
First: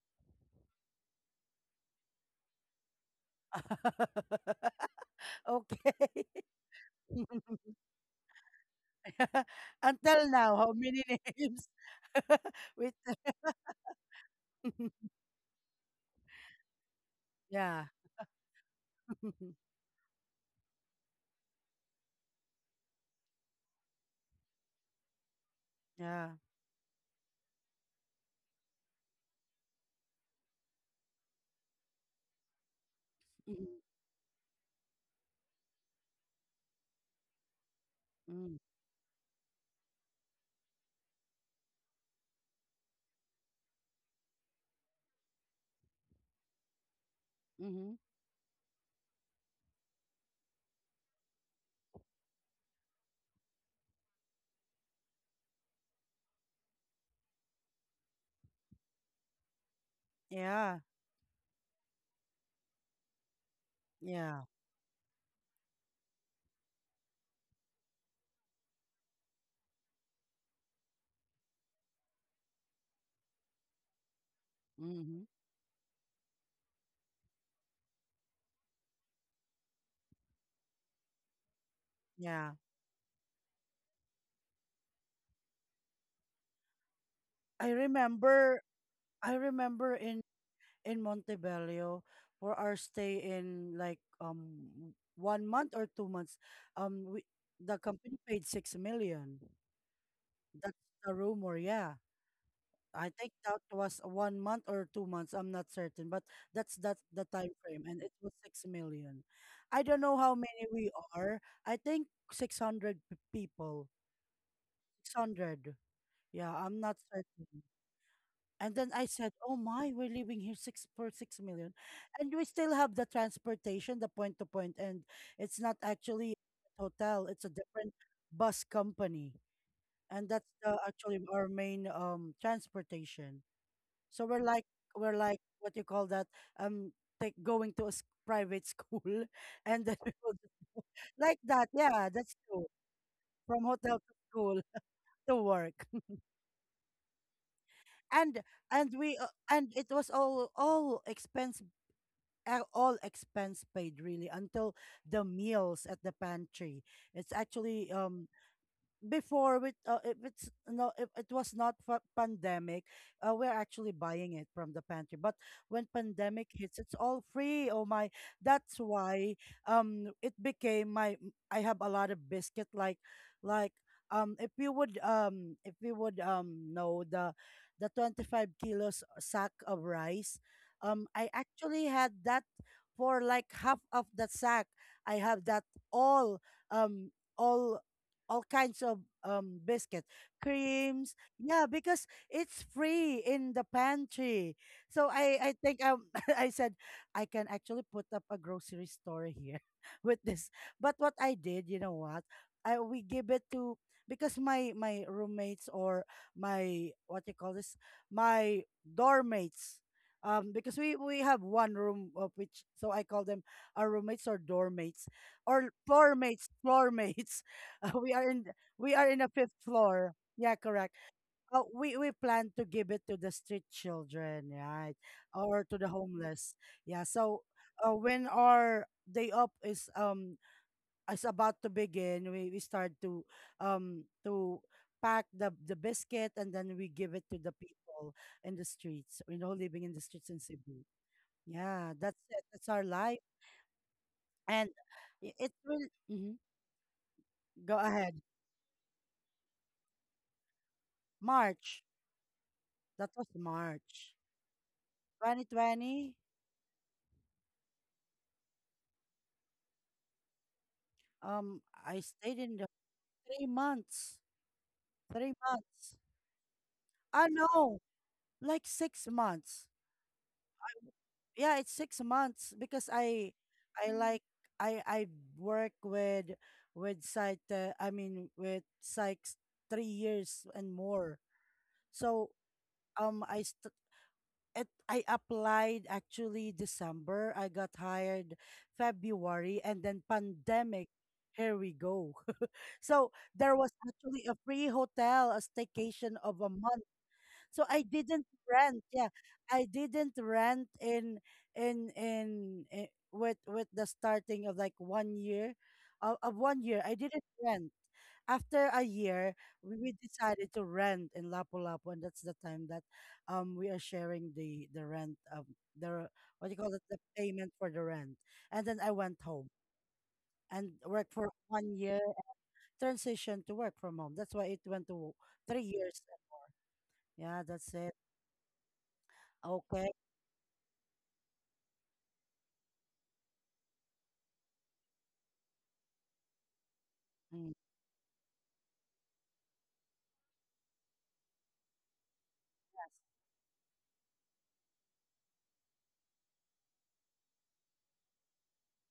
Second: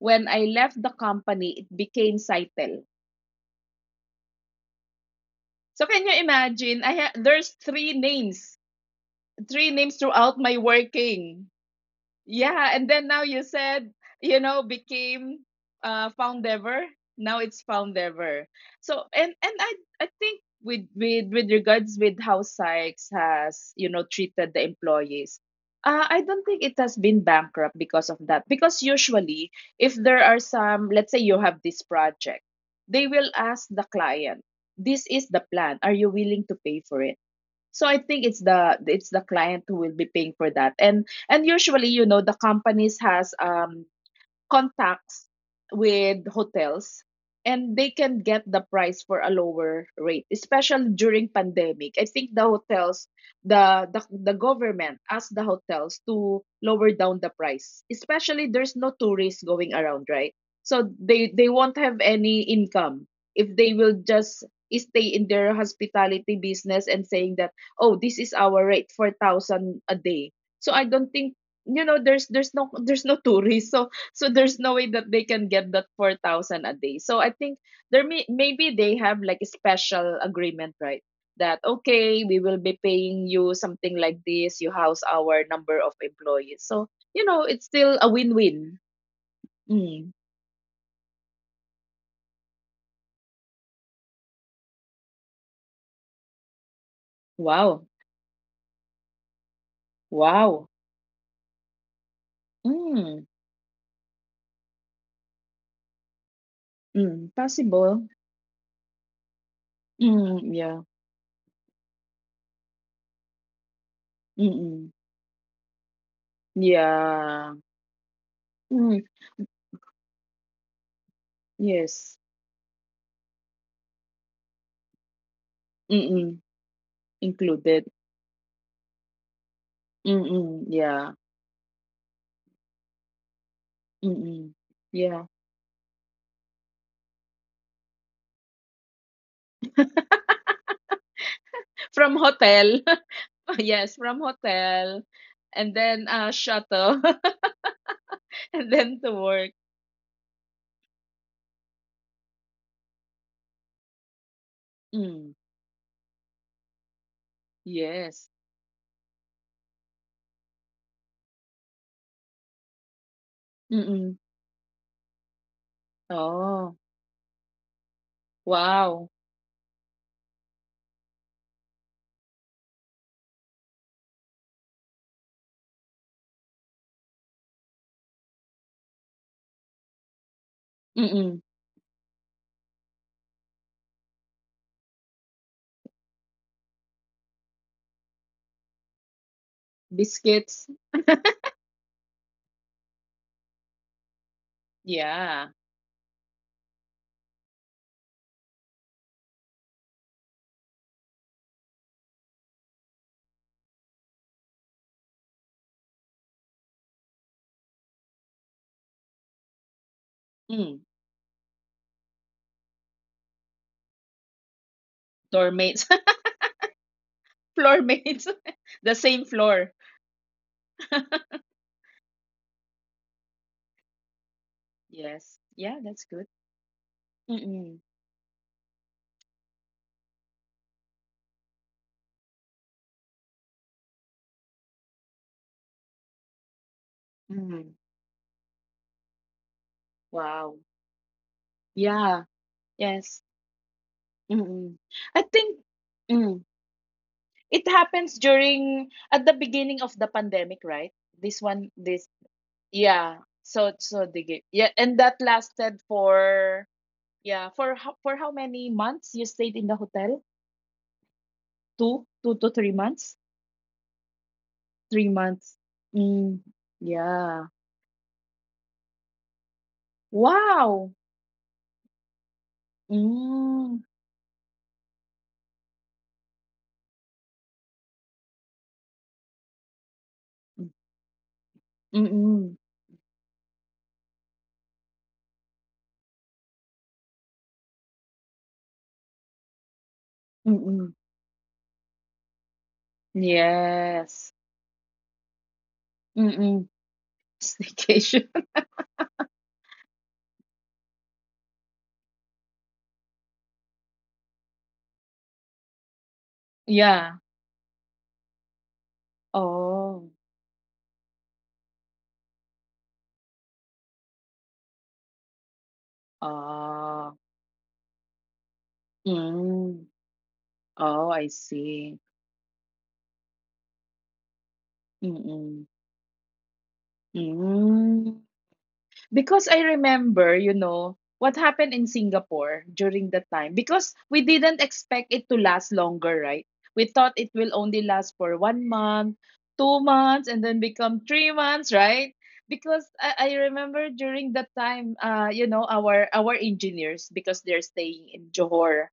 when I left the company, it became Cytel. So can you
Okay.
imagine? I ha- there's three names, three names
Until
throughout my
now, how many
working.
names?
Yeah, and
With
then now
the-
you said, you know, became uh Foundever. Now it's
yeah,
Foundever. So and and I I think with with with regards with how Sykes has, you know, treated the employees. Uh, I
yeah.
don't think it has been bankrupt because of that. Because usually, if there are some, let's say you have this project, they will ask
Mm-hmm.
the client, "This is the plan. Are you willing to pay for it?" So I think it's
Mm,
the it's the client who will be paying for that. And and usually, you know, the companies has um contacts with hotels and they
mm-hmm.
can get the price for a lower rate, especially during pandemic. I think the hotels the the, the government asked the hotels to lower down the price, especially there's no tourists going around, right?
Yeah,
So they they won't have any income if they will just
yeah.
stay in their hospitality business and saying that, oh, this is our rate, four thousand a day. So I don't think, you know, there's there's no there's no tourists, so so there's no way that they
Mm-hmm.
can get that four thousand a day. So I think there may maybe they have like a special agreement, right, that okay, we
Yeah.
will be paying you something like this, you house our number of employees. So, you know, it's
I
still a
remember.
win-win.
I remember
Mm.
in in Montebello for our stay in like um one month or two months. Um, we, the
Wow.
company paid six million.
Wow.
That's the rumor. Yeah, I
Mm.
think that was one month or two months. I'm not certain, but that's that the
Mm.
time frame,
Possible.
and it was six million. I don't know how
Mm.
many
Yeah.
we are. I think six hundred people.
Mm-mm.
Six hundred. Yeah, I'm not
Yeah.
certain. And then
Mm.
I said, "Oh my, we're living here six for six million,
Yes.
and we still have the transportation, the point to point, and it's not actually
Mm-mm.
a hotel; it's a
Included.
different bus company, and that's
Mm-mm.
the,
Yeah.
actually our main um transportation. So we're
Mm-mm.
like, we're
Yeah.
like what you call that, um like going to a s- private school, and then we will just- like that. Yeah,
From
that's true.
hotel.
From
Yes,
hotel to
from
school
hotel,
to
and
work.
then, uh, shuttle.
And
And
and
then to
we uh,
work.
and it was all all expenses." A- all expense paid, really, until the
Mm,
meals at the pantry. It's actually
yes.
um before with uh, if it's no if it was not for pandemic, uh, we're actually
Mm-mm.
buying it from the pantry. But when pandemic
Oh,
hits it's all free. Oh my, that's
wow.
why um it became my, I have a lot of biscuit, like like um if you would um if you would um know the the twenty-five kilos sack of rice. um I
Mm-mm.
actually had that for like half of the sack. I have that, all, um all all kinds of um biscuits,
Biscuits.
creams. Yeah, because it's free in the pantry. So
Yeah.
I I think um I said I can actually put up a grocery store here with this. But what I did, you know what? I we give it to because my my roommates or my what you call this my dorm mates um
Mm.
because we we have one room of which so I call them our roommates or dorm mates
Floor
or
mates.
floor mates floor mates
Floor
Uh, we
mates.
are in
The
we are in
same
the fifth
floor.
floor. Yeah, correct. Uh, we we plan to give it to the street children, right,
Yes.
or to
Yeah,
the
that's good.
homeless. Yeah. So
Mm-mm.
uh, when our day up is um is about to begin, we, we start to um to pack the the biscuit and then we give it to the
Mm.
people in the streets. You know, living in the streets in
Wow.
Cebu. Yeah, that's
Yeah.
it. That's our
Yes.
life, and
Mm-mm. I
i- it
think,
will. Mhm.
mm, it
Go
happens
ahead.
during at the beginning of the pandemic, right? This one,
March.
this.
That
Yeah.
was
So so
March
they gave, yeah, and that lasted
twenty twenty,
for, yeah, for how for how many months you stayed in the hotel?
um, I
Two two
stayed
to
in the
three months.
three months.
Three
Three
months.
months.
Mm,
I
yeah.
know, like six months.
Wow.
Yeah, it's six months because I,
Mm,
I like I I work with with psych. Uh, I mean with psychs three years and more. So
mm-mm,
um, I it, I applied actually December. I got hired February and then pandemic.
mm-mm.
Here we go. So there was actually
Yes.
a free hotel, a staycation of a
Mm-mm.
month, so I
Staycation.
didn't rent. Yeah, I didn't rent in in in, i- with with the starting of like one year of, of one year. I
Yeah.
didn't rent. After a year, we we
Oh.
decided to rent in Lapu-Lapu, and that's the time that um we are sharing the the rent of the what do you call it, the
Ah.
payment for the rent. And then I went home
Mm.
and
Oh,
worked
I
for one
see.
year, transition to work from home. That's why it went to three
Mm-mm.
years. Yeah, that's it.
Mm. Because I
Okay.
remember, you know, what happened in Singapore during that time. Because we didn't expect it to last longer, right? We thought it will
Mm.
only last for one month, two months, and then become three months, right? Because I, I remember during that time, uh, you know, our our engineers, because they're staying in Johor.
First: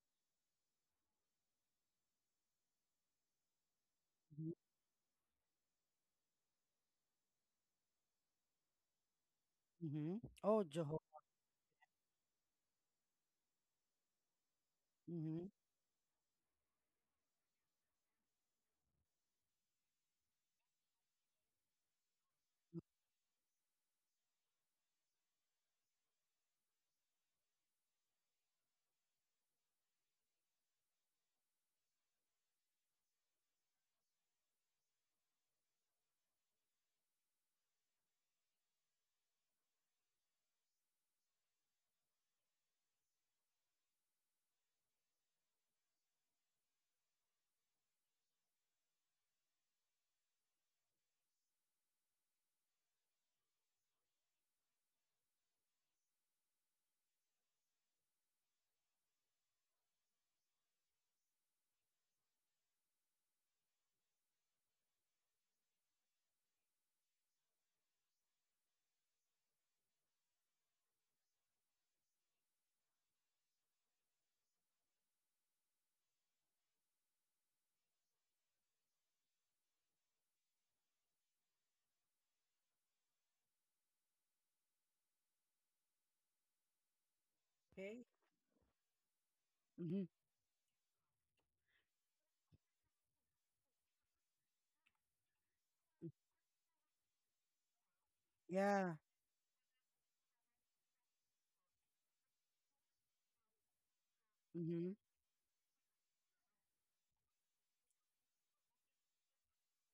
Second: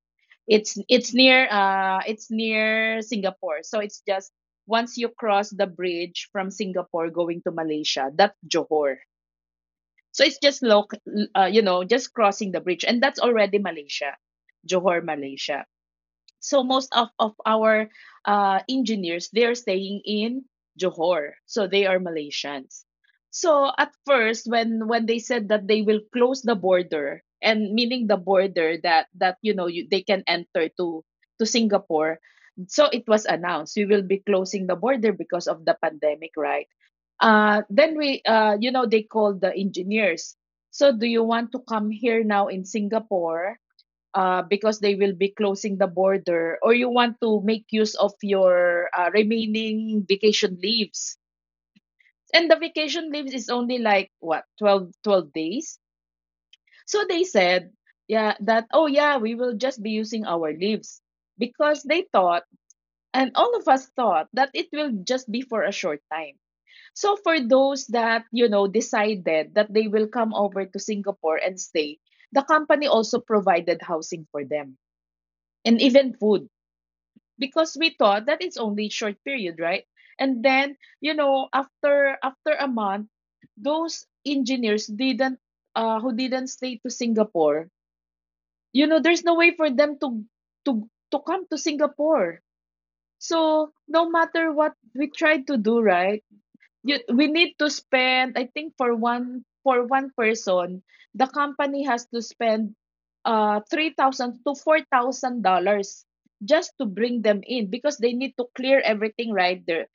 It's it's near uh it's near Singapore. So it's just
Mhm,
once you cross the bridge from Singapore going to Malaysia, that's Johor.
mhm.
so it's
Oh,
just loc
Johor.
uh, you know, just crossing the bridge, and that's already Malaysia, Johor,
Mhm.
Malaysia. So most of, of our uh, engineers, they're staying in Johor. So they are Malaysians. So at first, when when they said that they will close the border, and meaning the border, that that you know, you, they can enter to to Singapore. So it was announced we will be closing the border because of the pandemic, right? Uh then we uh you know they called the engineers. So do you want to come here now in Singapore, uh, because they will be closing the border, or you want to make use of your uh, remaining vacation leaves. And the vacation leaves is only like what, twelve, twelve days. So they said, yeah, that oh yeah, we will just be using our leaves because they thought, and all of us thought that it will just be for a short time. So for those that you know decided that they will come over to Singapore and stay, the company also provided housing for them and even food because we thought that it's only short period, right? And then, you know, after after a month, those engineers didn't, uh who didn't stay to Singapore,
Okay.
you know, there's no way for them
Mhm.
to to to come to Singapore. So no matter what we tried to do, right, you, we need to spend, I think,
Yeah.
for one for one person, the company has to spend uh three thousand to four
Mhm.
thousand dollars just to bring them in, because they need to clear everything right there.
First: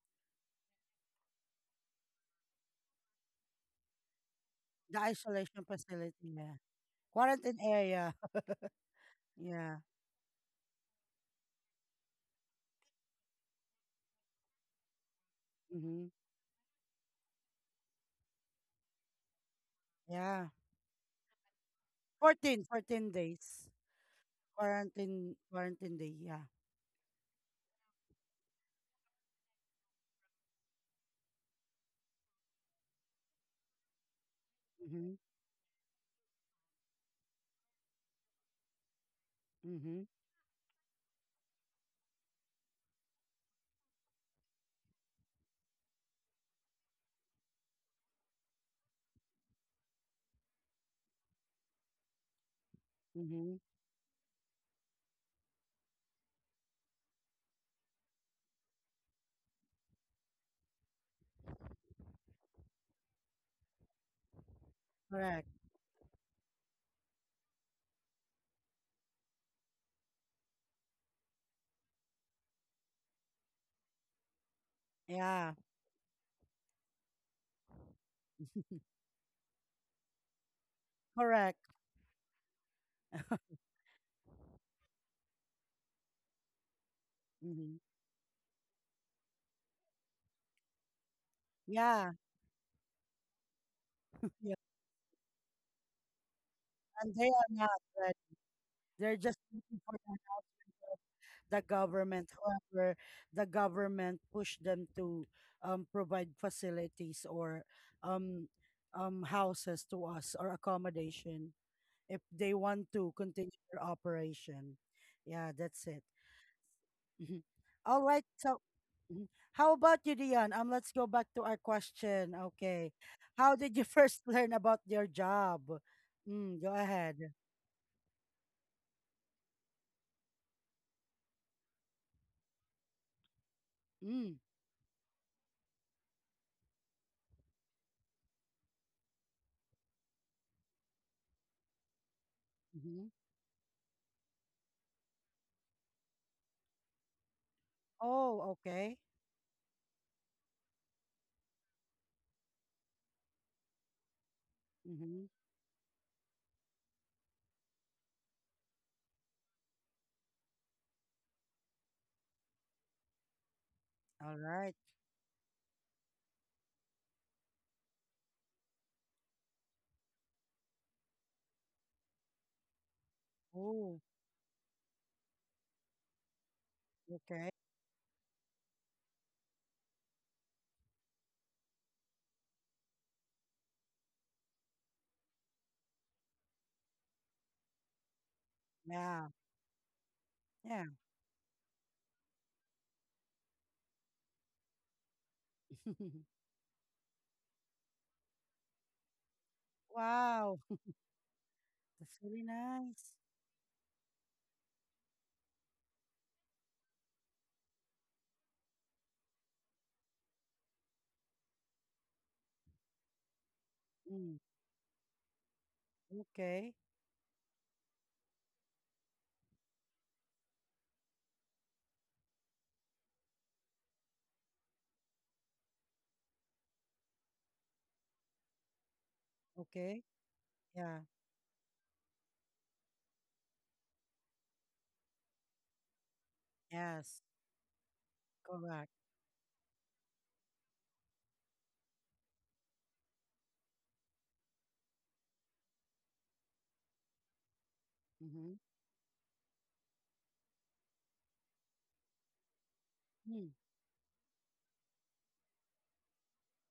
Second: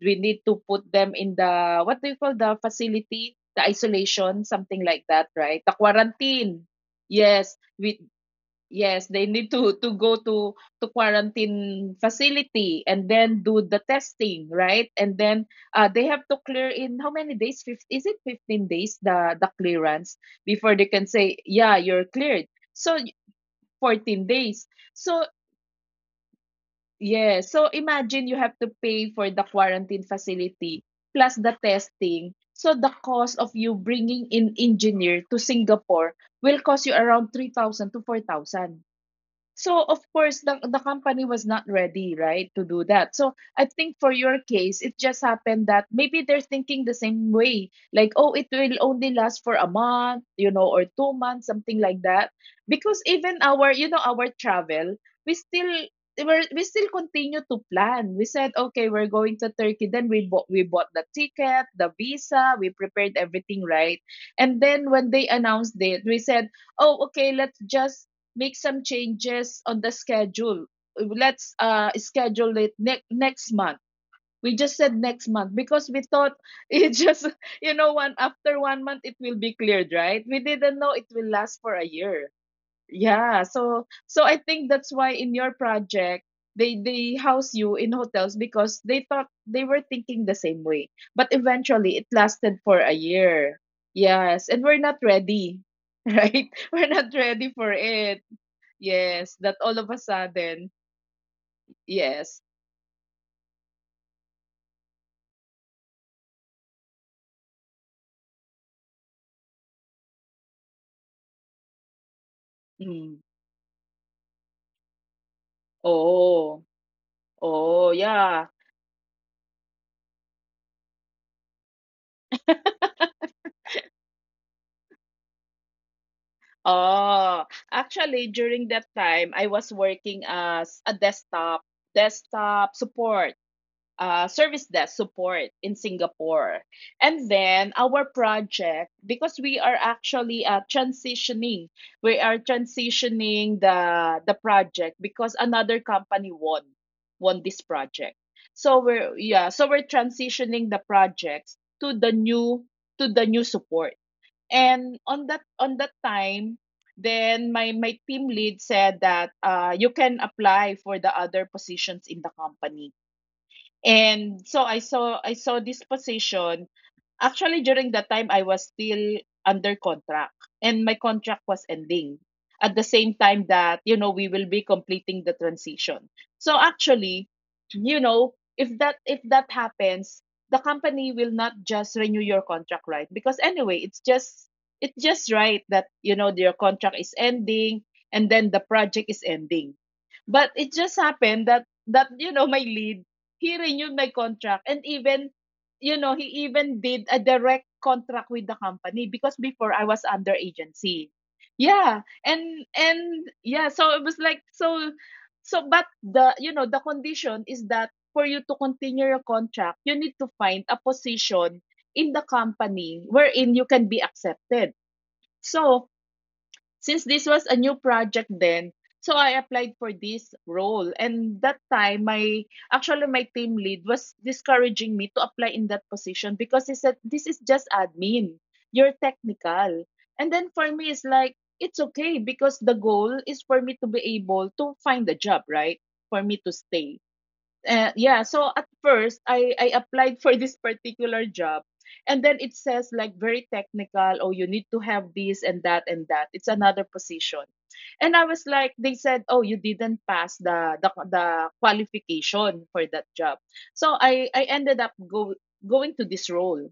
We need to put them in the, what do you call, the facility, the isolation, something
The
like that, right?
isolation
The
facility, yeah.
quarantine. Yes,
Quarantine
we
area.
yes, they need
Yeah.
to to go to to quarantine facility and then do the testing, right? And then, uh,
Mm-hmm.
they have to clear in how many days? Fif? Is it fifteen days, the the clearance,
Yeah.
before they can say, yeah, you're cleared?
Fourteen,
So
fourteen
y-
days.
fourteen days. So
Quarantine, quarantine day. Yeah.
yeah, so imagine you have to pay for the quarantine facility plus the testing. So the cost of you bringing in
Mm-hmm.
engineer to Singapore will cost you around three thousand to four thousand. So of
Mm-hmm.
course the the company was not ready, right, to do that. So I think for your case, it just happened that maybe they're thinking the same way, like, oh, it will only last for a month, you know, or two months, something like that. Because even
Mm-hmm.
our, you know, our travel, we still we're, we still continue to plan. We said, okay, we're going to Turkey. Then we bought we bought the ticket, the visa, we prepared everything, right. And then when they
Correct.
announced it, we said, oh, okay, let's just make some changes on the schedule. Let's uh, schedule it ne- next month. We just said next month
Yeah.
because we thought it just, you know, one after one month it will be cleared, right? We didn't know it will
Correct.
last for a year. Yeah, so so I think that's why in your project they they house
Mm-hmm.
you in hotels because they thought they were thinking the same way. But eventually it
Yeah.
lasted for a year. Yes,
yeah.
and we're not ready, right? We're not
And they are
ready for
not, but
it.
they're
Yes,
just
that all
looking
of
for
a
that.
sudden
The government.
yes,
However, the government pushed them to um, provide facilities or um, um, houses to us or accommodation if they want to
hmm.
continue their operation. Yeah, that's it.
Oh,
Mhm.
oh
All right.
yeah.
So, mhm. how about you, Dion? Um, let's go back to our question. Okay. How did you first learn about your job? Mm, go ahead.
Ah, actually during that time I was working as a desktop desktop support, uh,
Mm,
service desk support in Singapore. And then our project, because we are actually uh, transitioning, we are
mhm.
transitioning the the project because another company won won this project.
Oh,
So
okay.
we're, yeah, so we're transitioning the projects to the new, to the new support. And
Mm-hmm.
on that on that time, then my my team lead said that, uh, you can apply for the other positions in the company.
All
And so
right.
I saw I saw this position. Actually, during that time, I was still under contract and my contract was ending at the same time that,
Oh.
you know, we will be completing the transition. So actually,
Okay.
you know, if that if that happens, the company will not just renew your contract, right? Because anyway, it's just it's just right that, you know, your contract is ending and then the project is
Yeah.
ending. But it
Yeah.
just happened that that you know my lead, he renewed my contract and even, you know, he even did a direct contract with the company because before I was under
Wow.
agency. Yeah,
That's really
and
nice.
and yeah, so it was like so so but the, you know, the condition is that for you to continue your contract, you need to find a position in the company wherein you can be
Mm.
accepted. So
Okay.
since this was a new project then, so I applied for this role. And that time, my actually my team lead was discouraging me to apply in that position because he said, "This is just admin. You're technical."
Okay.
And then for me,
Yeah.
it's like it's okay because the goal is for me to be able to find a job, right? For me to stay.
Yes.
Uh, yeah, so at
Correct.
first I I applied for this particular job and then it says like very technical, oh you need to have this and that and that. It's another position. And I was
Mm-hmm.
like, they said, "Oh, you didn't pass the the the qualification for that job."
Mm.
So I I ended up go going to this role.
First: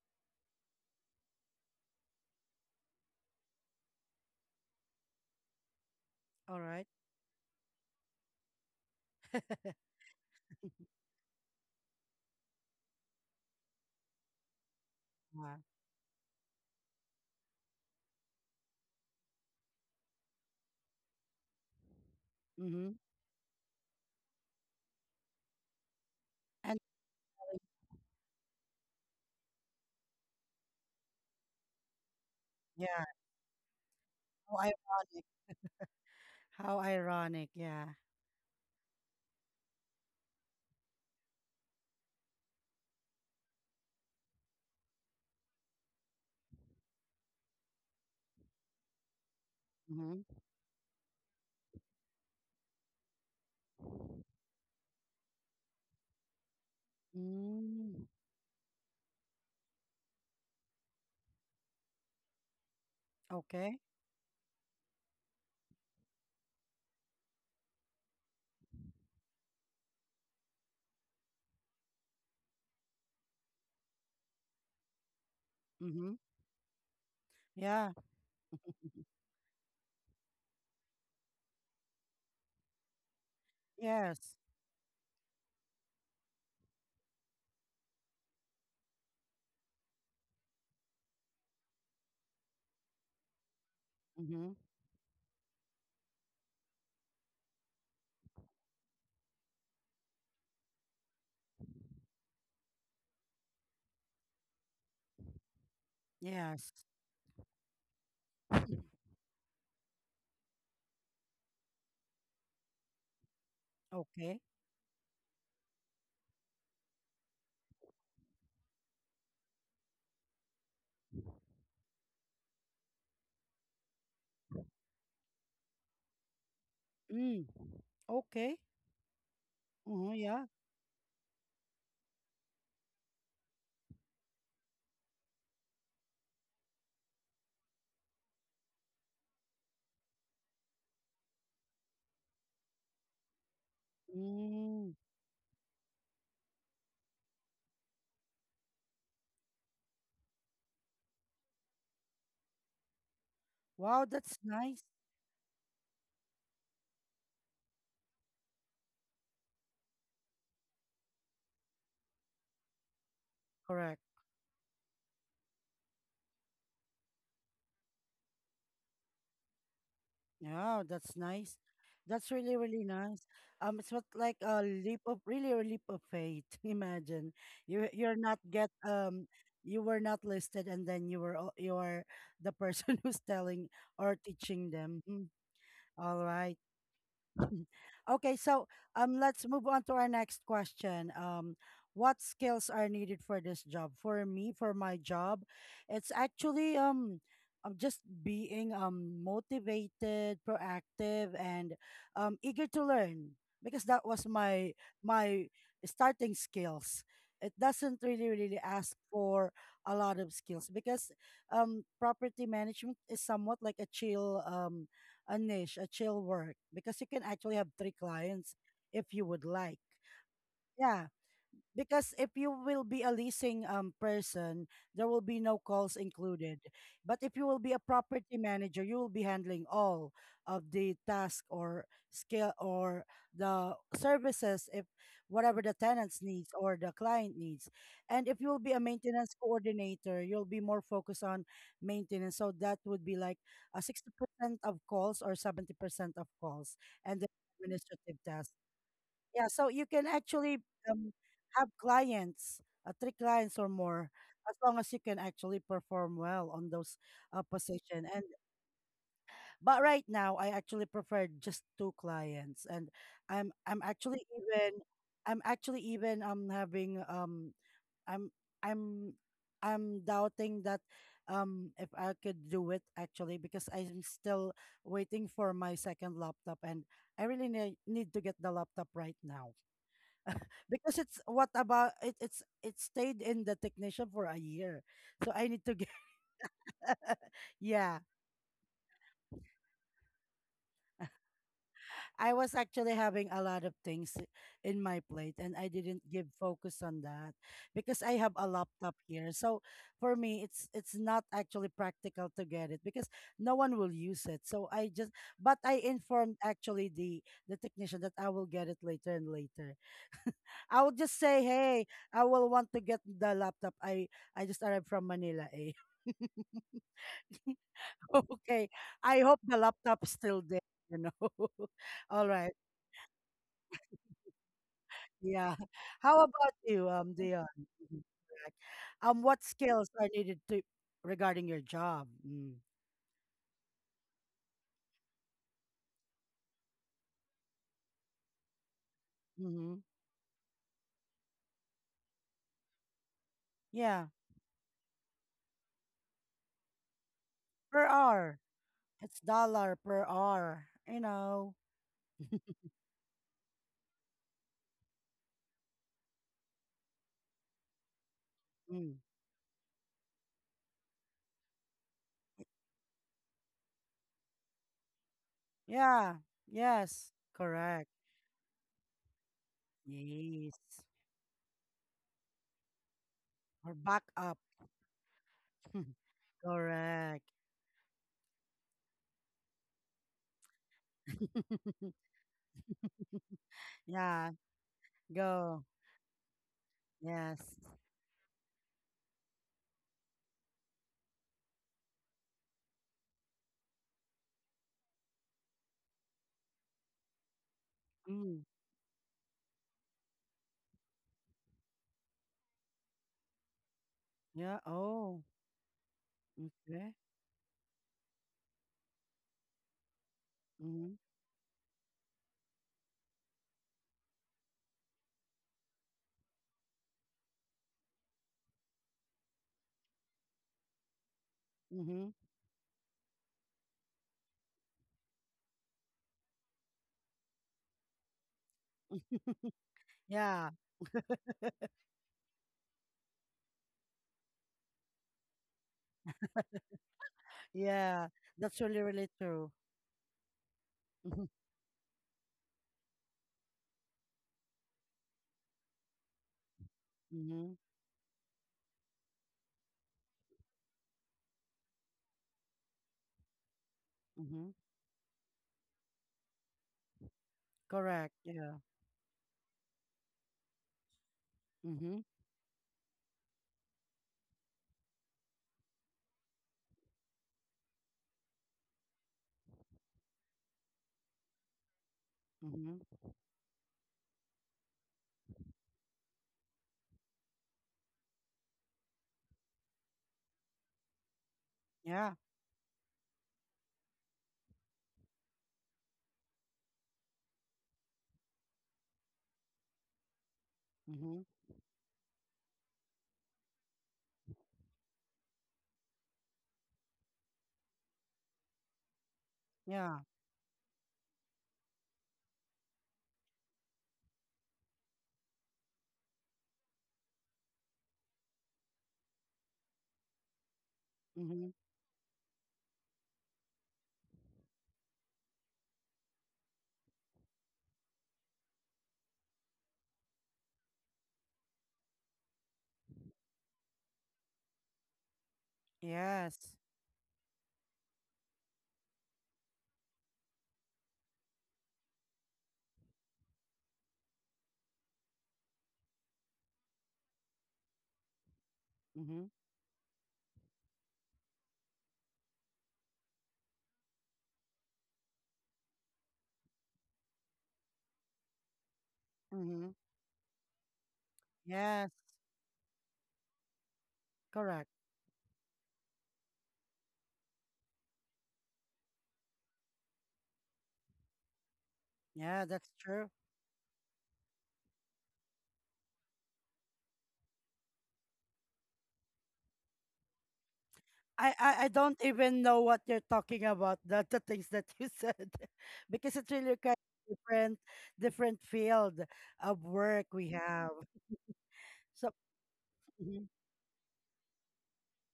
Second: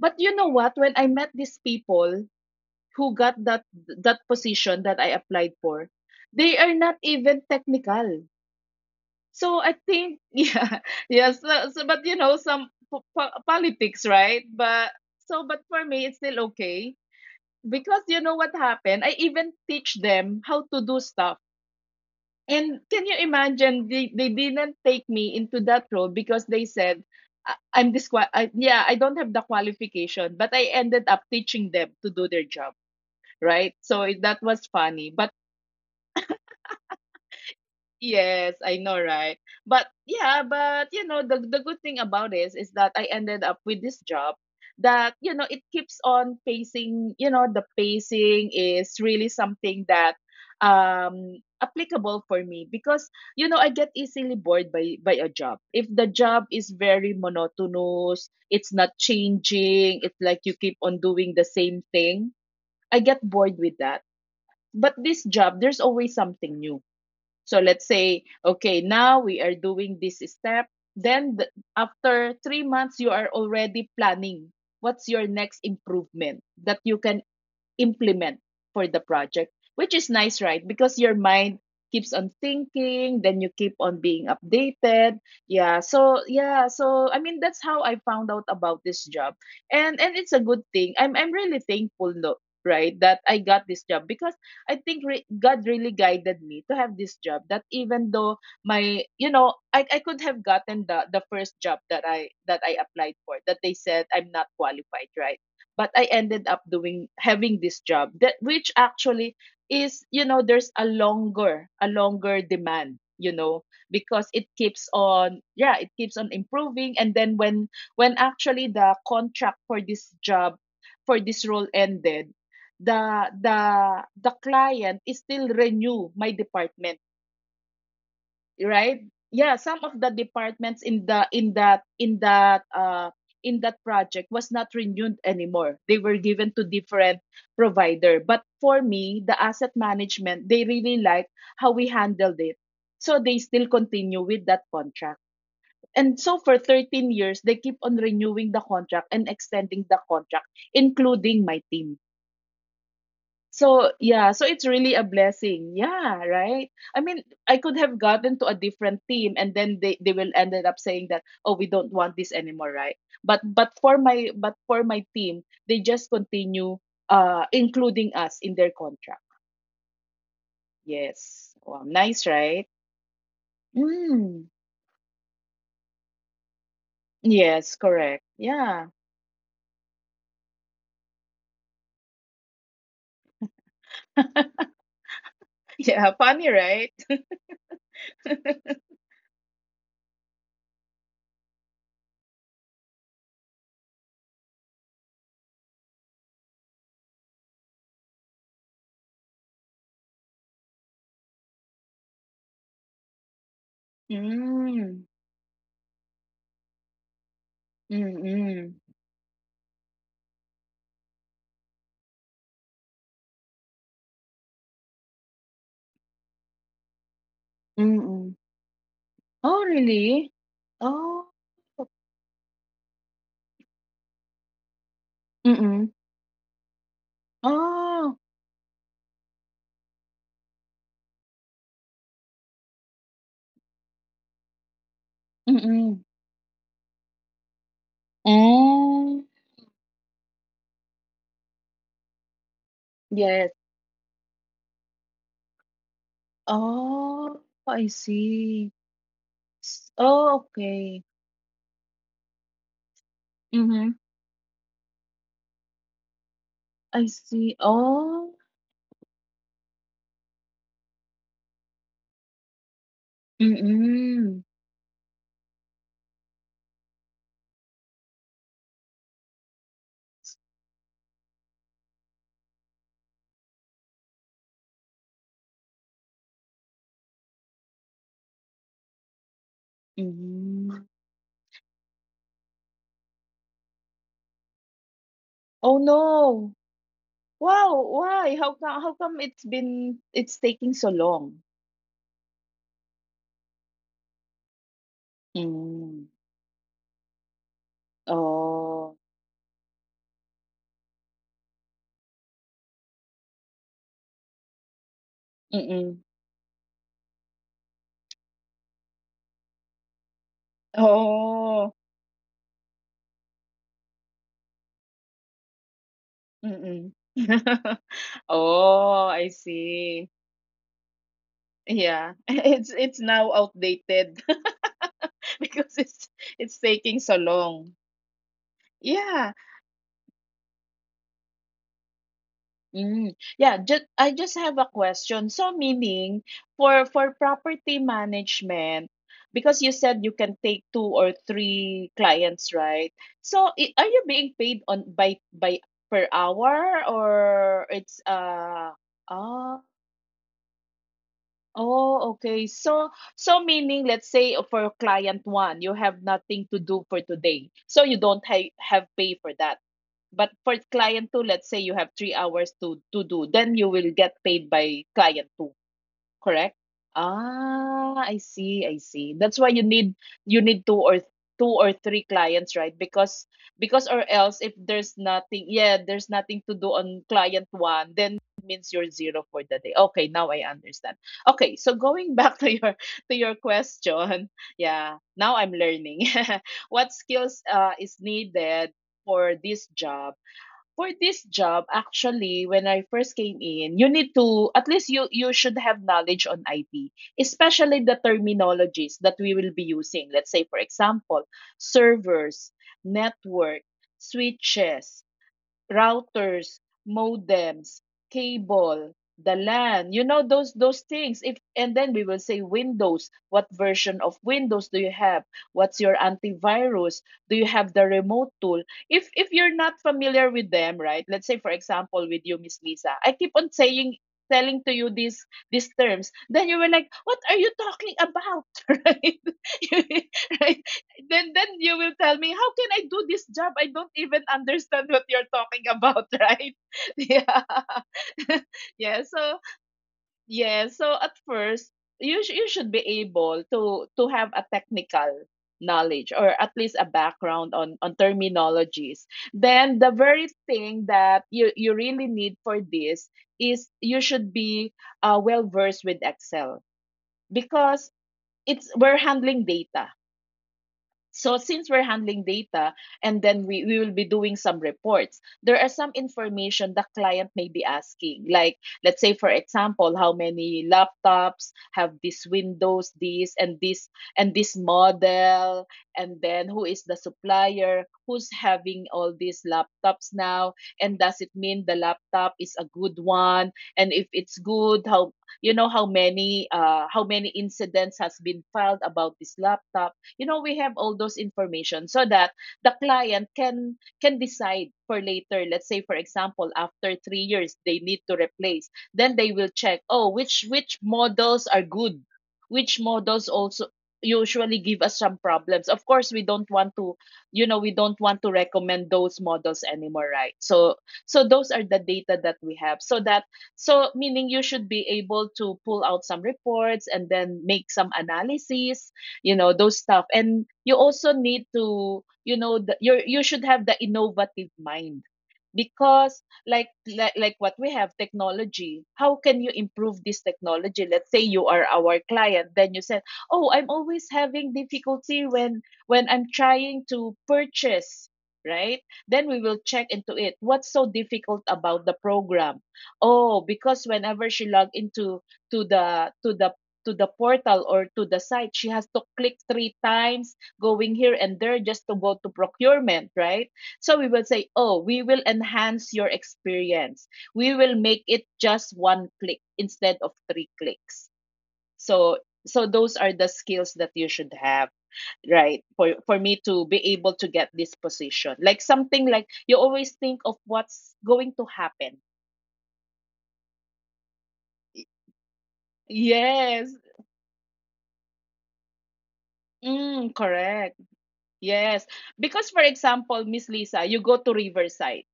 But you know what, when I met these people who got that that position that I applied for,
All
they are
right.
not even technical, so I think, yeah, yeah. So, so but you know, some po- po- politics, right? But so,
Yeah.
but for me, it's still okay because you know what happened. I even teach them how to do stuff. And
Mm-hmm.
can you imagine? They they didn't take me into that role because they
And
said, "I- I'm disqual. I, yeah, I don't have the qualification," but I ended up teaching them to do their job,
yeah.
right? So it- that
How
was funny.
ironic.
But
How ironic. Yeah.
yes, I know, right? But yeah, but you know, the the good thing about this is that I ended up with this job that, you know, it keeps on pacing, you know, the pacing is really something that
Mm-hmm.
um applicable for me because, you know, I get easily bored by by a job. If the job is very
Mm.
monotonous, it's not changing, it's like you keep on doing the same thing, I get bored
Okay.
with that. But this job, there's always something new. So let's say, okay, now we are doing this step. Then the, after three months, you are already planning what's your next
Mm-hmm.
improvement that you can
Yeah.
implement for the project, which is nice, right? Because your mind keeps on thinking, then you keep on
Yes.
being updated. Yeah. So yeah. So I mean, that's how I found out about this job, and and it's a good thing. I'm I'm really thankful, no, right, that I got this job because
Mm-hmm.
I think re- God really guided me to have this job. That even though my, you know, I I could have gotten the the first job that I that I applied for that they said I'm not qualified, right? But I ended up
Yes.
doing having this job that, which actually is, you know, there's a longer a longer demand, you know, because
Okay.
it keeps on, yeah, it keeps on improving. And then when when actually the contract for this job, for this role ended, the the the client is still renew my department,
Mm. Okay.
right? Yeah, some of the
Mm-hmm. Yeah.
departments in the, in that in that uh in that project was not renewed anymore. They were given to different provider, but for me, the asset management, they really like how we handled it, so they still continue with that
Mm.
contract. And so for thirteen years they keep on renewing the contract and extending the contract, including my team. So,
Wow.
yeah,
That's
so it's
nice.
really a blessing. Yeah, right? I mean, I could have gotten to a different team and then they, they will ended up saying that, "Oh, we don't want this anymore," right? But but for
Correct.
my but for my team, they just continue, uh including us in their contract.
Yeah, that's
Yes.
nice.
Wow, nice,
That's really,
right?
really nice. Um, it's what like
Mm.
a leap of really a leap of faith. Imagine
Yes,
you you're
correct.
not get
Yeah.
um you were not listed, and then you were o- you are the person who's telling or teaching them. Mm.
Yeah,
All
funny,
right.
right?
Okay, so um, let's move on to our next question. Um, what skills are needed for this job? For me, for my job, it's actually um, I'm just being um motivated, proactive, and um eager to learn because that was my
Mm.
my starting skills. It doesn't really really
Mm-mm.
ask for a lot of skills because um property management is somewhat like a chill um a niche, a chill work, because you can actually have three
Mm-mm.
clients if you would
Oh,
like.
really?
Yeah.
Oh.
Because if you will be a leasing um, person, there will be no calls
Mm-mm.
included. But if you will be a
Ah,
property manager, you will be handling all of the task or skill or the services, if whatever
mm.
the
Mm.
tenants needs or the client needs. And if you will be a
Oh.
maintenance coordinator, you'll be more focused on maintenance. So that would be like
Yes.
a sixty percent of calls or seventy percent of calls and the
Oh, I
administrative task.
see.
Yeah, so you
S
can
oh,
actually
okay.
um, have clients, uh, three clients or
Mhm.
more, as long as you can actually perform well on those
I
uh,
see.
position. And
Oh,
but right now, I actually prefer just two clients, and I'm I'm actually
mm,
even, I'm actually even um having um I'm I'm I'm doubting that um if I could do it actually, because I'm still waiting for my second laptop and I really need need to get the laptop right now.
mm.
Because it's what about it it's it stayed in the technician for a year, so I need
Oh,
to get
no. Wow,
yeah,
why? How come how come it's been, it's taking so long?
I was actually having a lot of things in my plate and I didn't
Mm.
give focus on that because I have a laptop
Oh,
here, so for me it's it's not actually practical to get it because no one will use it, so I just, but I
mm.
informed actually the the technician that I will get it later, and later I will just say,
Oh,
hey, I will want to get the laptop. I I just arrived from Manila, eh.
mm.
Okay.
Oh,
I
I
hope the
see.
laptop's still there, you know.
Yeah.
All right.
It's it's now outdated.
Yeah.
because it's
How about
it's
you,
taking
um,
so
Dion?
long.
Mhm. Correct. Um,
Yeah.
what skills are needed to regarding your job? Mm.
Mm. Yeah, just I just have a question. So meaning for for property management, because you
Mm-hmm.
said you can take two or three clients, right? So, i- are you
Yeah.
being paid on by by per hour or
Per
it's
hour.
uh
It's
oh,
dollar per hour, you know.
oh okay. So so meaning, let's say for client one, you have nothing to do for today. So you don't ha- have
Mm.
pay for that. But for client two, let's say you have three hours to to do, then you will get paid by client two,
Yeah.
correct?
Yes. Correct.
Ah, I see, I see. That's why you need, you
Yes.
need two or two or three clients, right? Because
Or
because or
back up.
else if there's nothing, yeah, there's nothing to do on
Correct.
client one, then means you're zero for the day. Okay, now I understand. Okay, so going back to your to your
Yeah,
question, yeah, now I'm
go.
learning. What
Yes.
skills uh, is needed for this job? For this job, actually, when I first came in, you need to, at least you you should have knowledge on I T, especially the
Mm.
terminologies that we will be using. Let's say, for example, servers, network,
Yeah.
switches.
Oh,
Routers,
okay.
modems, cable, the LAN, you know those those
Mm-hmm.
things. If and then we will say Windows, what version of Windows do you have? What's your antivirus? Do you have the remote tool? If if you're not familiar with them, right? Let's say for
Mm-hmm.
example with you, Miss Lisa, I keep on saying telling to you these these terms, then you were like, what are you talking about? Right?
Yeah.
Right? then then you will tell me, how can I do this job? I don't even understand what you're talking about. Right? Yeah.
Yeah. That's really,
yeah
really
so
true.
yeah so at first, you sh- you should be able to to have a technical knowledge, or at least a
Mm-hmm.
background on on terminologies. Then the very thing that you you really need for this is, you should
Mm-hmm. Mm-hmm.
be uh, well versed with Excel, because
Correct. Yeah.
it's we're handling data. So since we're
Mm-hmm.
handling data, and then we, we will be doing some reports, there are some information the client may be asking. Like, let's say, for example, how many laptops have this Windows,
Mm-hmm.
this and this and this model, and then who is the supplier, who's having all these laptops now, and does it mean the
Yeah.
laptop is a good one? And if it's good, how, you know, how many uh how many incidents has been filed about this laptop? You know, we have all those
Mm-hmm.
information so that the client can can decide for later. Let's say for example after three years they need to replace, then they will check,
Yeah.
oh, which which models are good, which models also usually give us some problems. Of course we don't want to, you know, we don't want to recommend those models anymore, right? So so
Mm-hmm.
those are the data that we have, so that, so meaning, you should be able to pull out some reports and then make some analysis, you know, those stuff. And you also need to, you know, the, you you should have the innovative mind, because
Yes.
like, like like what we have technology, how can you improve this technology? Let's say you are our client, then you said, oh, I'm always having difficulty when when I'm trying to purchase, right?
Mm-hmm.
Then we will check into it, what's so difficult about the program? Oh, because whenever she log into to the to the to the portal or to the site, she has to click
Mm-hmm.
three times going here and there just
Yes.
to go to procurement, right? So we will say,
Correct.
oh, we will enhance your experience. We will make it just one click instead of three clicks. So
Yeah,
so
that's
those
true.
are the skills that you should have, right? For for me to be able to get this position, like something like you always think of what's going
I,
to
I I don't
happen.
even know what you're talking about. The the things that you said, because it's really
Yes.
kind of different different field of work
Mm,
we have.
correct. Yes.
So
Because, for example,
mhm,
Miss Lisa, you go to Riverside,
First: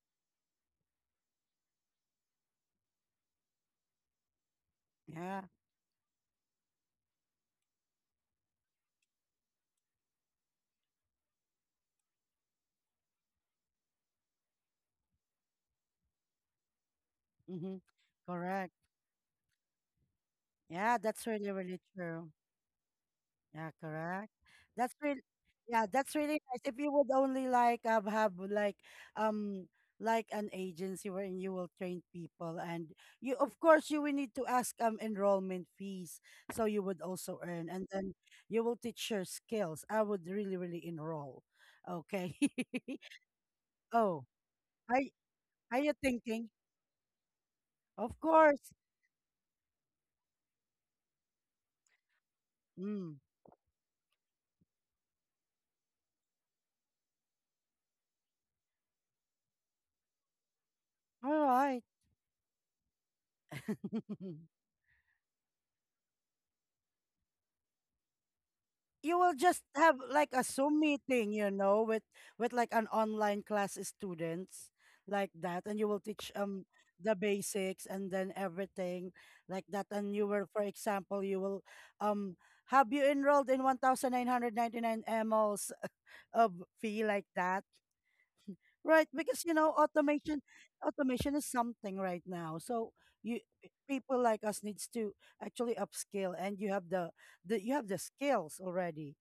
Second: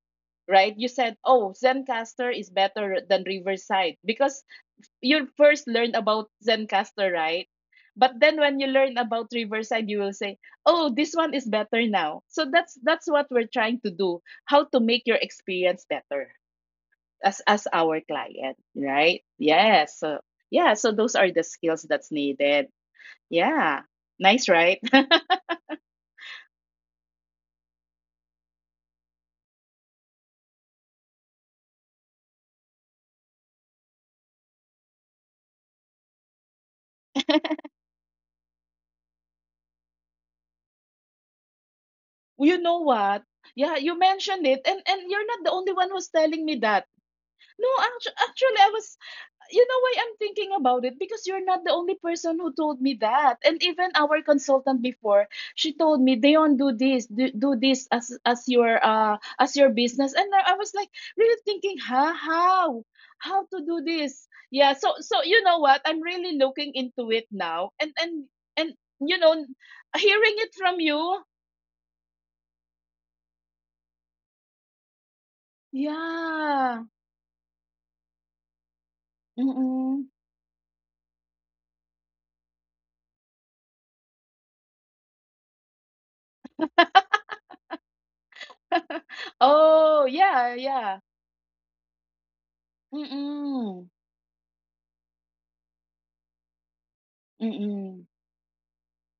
right? You said, oh, Zencaster is better than Riverside, because you
yeah,
first learn about Zencaster, right? But then when you learn about Riverside, you will say, "Oh, this one is better now." So that's that's what we're trying to do: how to make your experience better as as
hmm
our client,
correct.
right? Yes. So yeah, so
Yeah,
those
that's
are the
really really
skills that's
true.
needed.
Yeah,
Yeah,
correct.
nice, right?
That's really, yeah, that's really nice. If you would only like um, have, like, um like an agency wherein you will train people, and you of course you will need to ask um enrollment fees, so you would also earn and then you will teach your skills. I would really, really enroll. Okay.
You know what? Yeah, you
Oh,
mentioned it, and
are y-
and you're not the only
are you
one who's telling
thinking?
me that. No, actu-
Of
actually, I
course.
was, you know why I'm thinking about it, because you're not the only person who told me
Mm.
that. And even our consultant before, she told me, "Dion, do this, do, do this as as your uh as your business." And I I was like, really
All
thinking,
right.
"Huh? How? How to do this?" Yeah. So so you know what? I'm really looking into it now, and and and,
You
you
will
know,
just have like
hearing
a
it
Zoom
from you,
meeting, you know, with with like an online class students like that, and you will teach um
yeah.
the basics and then everything like that.
Mm-mm.
And you will, for example, you will um have you enrolled in one thousand nine hundred ninety nine mLs of fee like that. Right, because you know
Oh
automation
yeah, yeah.
automation is something right now. So you,
Mm-mm.
people like us needs to actually upskill, and you have the, the you have the
Mm-mm.
skills already,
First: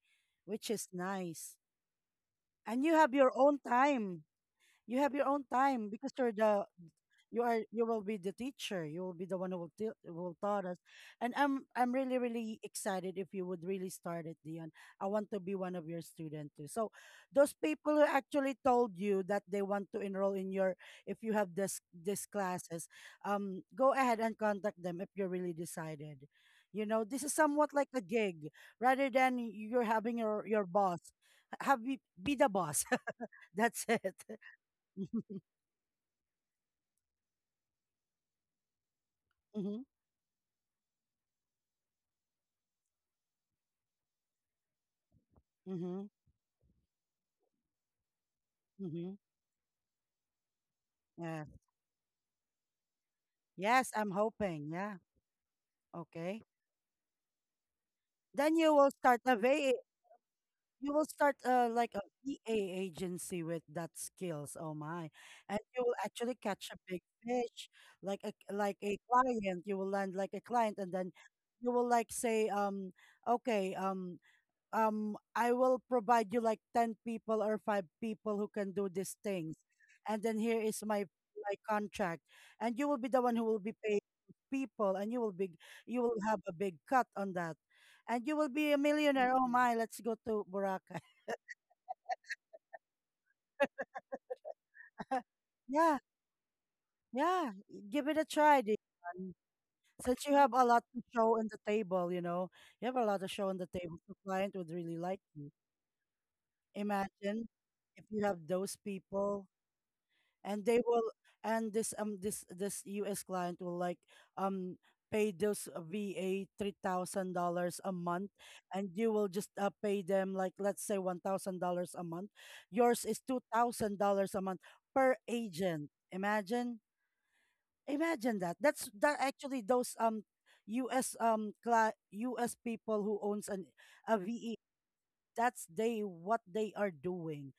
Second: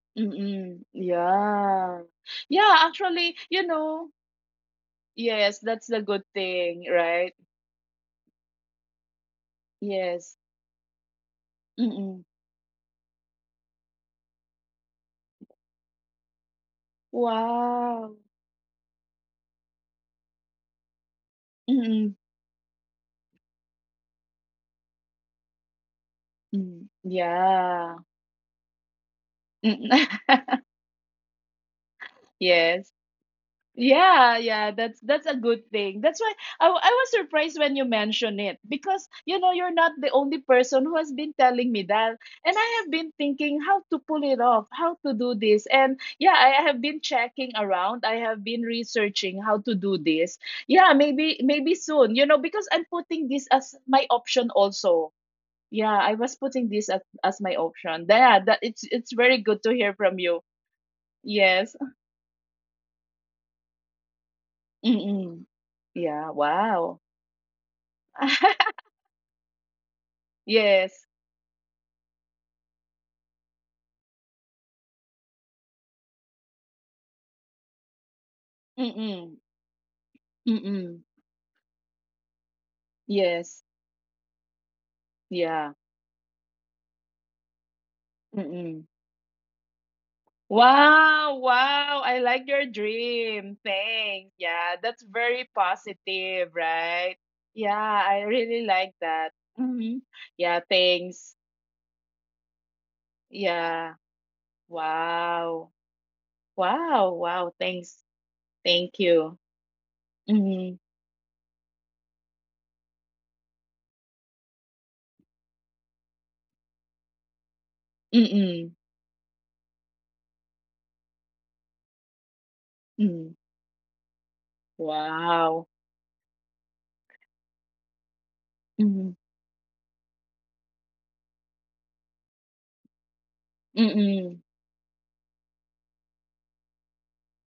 which
Mm-mm.
is nice.
Yeah. Yeah,
And you have your
actually,
own
you know,
time. You have your own
yes, that's
time
the
because
good
you're the
thing, right?
you are you will be the teacher. You will be the one who will til- who
Yes.
will taught us. And I'm I'm really
Mm-mm.
really excited if you would really start it, Dion. I want to be one of your students too. So those people who
Wow.
actually told you that they want to enroll in your if you have this
Mm-mm.
this classes, um, go ahead and contact them if you're really decided. You
Mm.
know, this is somewhat like
Yeah.
a gig rather than you're
Mm.
having your your boss. Have be, be the boss.
Yes.
That's it.
Yeah, yeah, that's that's a good thing. That's why I, w- I was surprised when you mentioned it, because, you know, you're not the only person who has been telling me that, and I have been thinking how to pull it off, how to do this, and
Mhm,
yeah, I have been checking around, I have been
mhm.
researching how to do this. Yeah, maybe
Yes.
maybe soon, you know, because I'm putting this as
Yes,
my
I'm
option
hoping. Yeah.
also. Yeah, I was
Okay.
putting this as, as my option. Yeah,
Then
that
you
it's
will
it's
start a
very good to
V A,
hear from you.
you will start uh,
Yes.
like a V A agency with that skills. Oh my.
Mm-mm.
And you will
Yeah,
actually catch a
wow.
big fish, like a like a client. You will land like a client, and
Yes.
then you will like say, um, okay, um, um I will provide you like ten people or five people who can do these
Mm-mm.
things, and then here is
Mm-mm.
my my contract, and you will be the one who will
Yes.
be paid people, and you will be
Yeah.
you will have a big cut on that, and you will be a
Mm-mm.
millionaire. Oh my, let's go to Boracay.
Wow, wow. I like your dream. Thanks. Yeah, that's very
Yeah,
positive, right?
yeah,
Yeah,
give it
I
a try,
really
dear
like
one.
that. Mm-hmm.
Since you have
Yeah,
a lot to show
thanks.
on the table, you know you have a lot to show on the
Yeah.
table, the client would really like you.
Wow. Wow,
Imagine
wow. Thanks.
if you have those
Thank you.
people, and
Mm-hmm.
they will and this um this this U S client will like um pay those uh, V A three thousand dollars a month,
Mm-mm.
and you will just uh, pay them like, let's say, one thousand dollars a month. Yours is
Mm.
two thousand dollars a month per
Wow.
agent. Imagine, imagine that that's
Mm-hmm.
that actually those um U S, um cli U S people who owns an a
Mm-mm.
V E, that's they what they are doing.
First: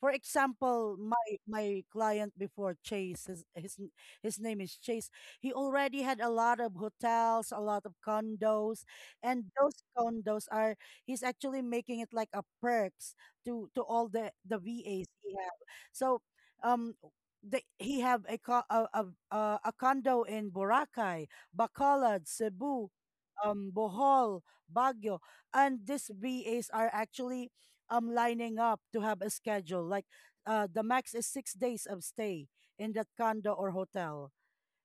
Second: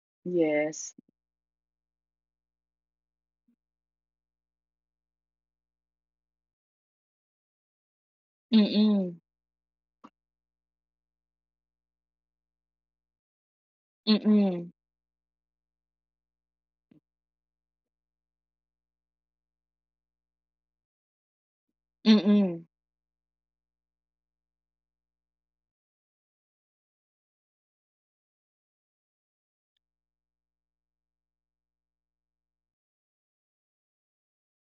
For
Yes.
example, my my client before Chase, his his, n- his name is Chase. He already had a lot of hotels, a lot of condos,
Mm-mm.
and those condos are he's actually making it like a perks to to all the the
Mm-mm.
V As he have. So, um, the, he have a, co- a a a a condo in Boracay, Bacolod,
Mm-mm.
Cebu, um, Bohol, Baguio, and these V As are actually um lining up to have a schedule. Like uh the max is six days of stay in that condo or hotel,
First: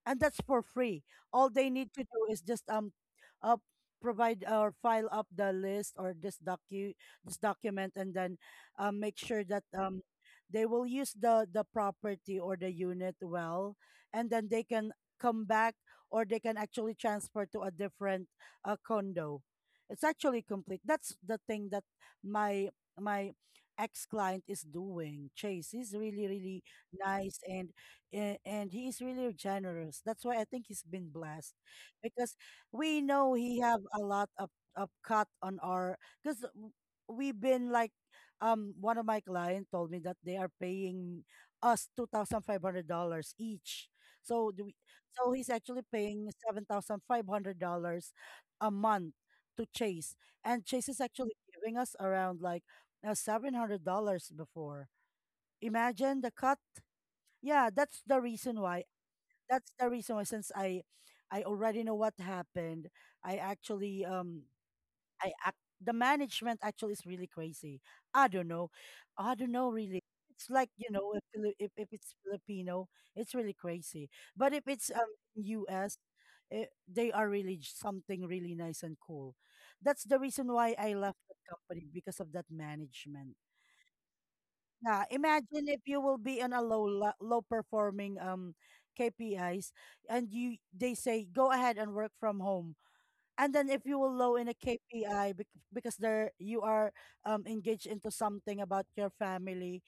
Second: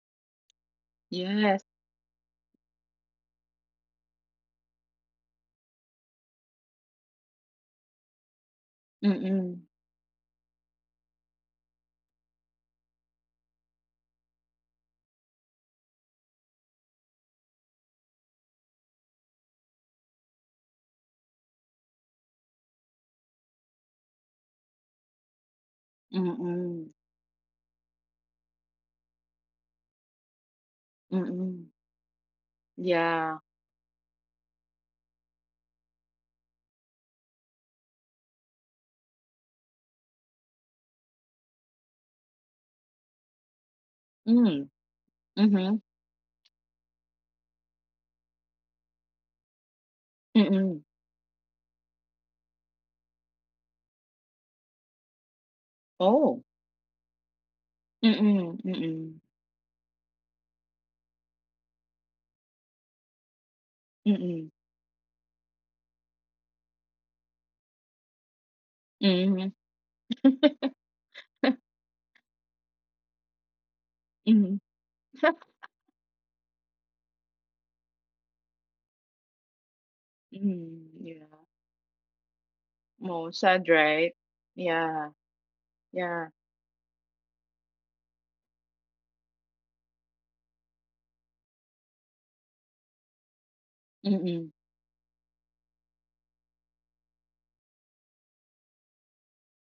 and that's for free. All
Yes.
they need to do is just um, uh, provide or file up the list or this docu this document, and then um, make sure that
Mm.
um, they will use the the property or the unit well, and then they can come back, or they can actually transfer to a different uh, condo. It's actually complete. That's the thing that my my ex client is doing. Chase is really really
Mm.
nice and a- and he is really generous. That's why I think he's been blessed
Mm.
because we
Yeah.
know he have a lot of, of cut on our, because we've been like um one of my client told me that they are paying us two thousand five hundred dollars each. So
Mm.
do we, so he's
Mhm.
actually paying seven thousand five hundred dollars a month to Chase, and Chase
Mm.
is actually giving us around like uh, seven hundred dollars before. Imagine the
Oh.
cut. Yeah, that's the reason
Mm.
why
Mm.
that's the reason why since i i already know what happened, I actually um
Mm.
I act the management actually is really crazy. I don't know, i don't
Mhm.
know really It's like, you know, if Fili- if, if it's Filipino, it's really crazy, but if
Mhm.
it's um us, eh, they are really j- something really nice and cool. That's the reason why I
Mm.
left the
Yeah.
company, because of that management.
Oh, sad, right?
Yeah,
Yeah.
imagine if you will be
Yeah.
on a low lo- low performing um K P Is, and you, they say go ahead and work from home. And then if you will low in a
Mm.
K P I bec- because there you are um engaged into something about your family,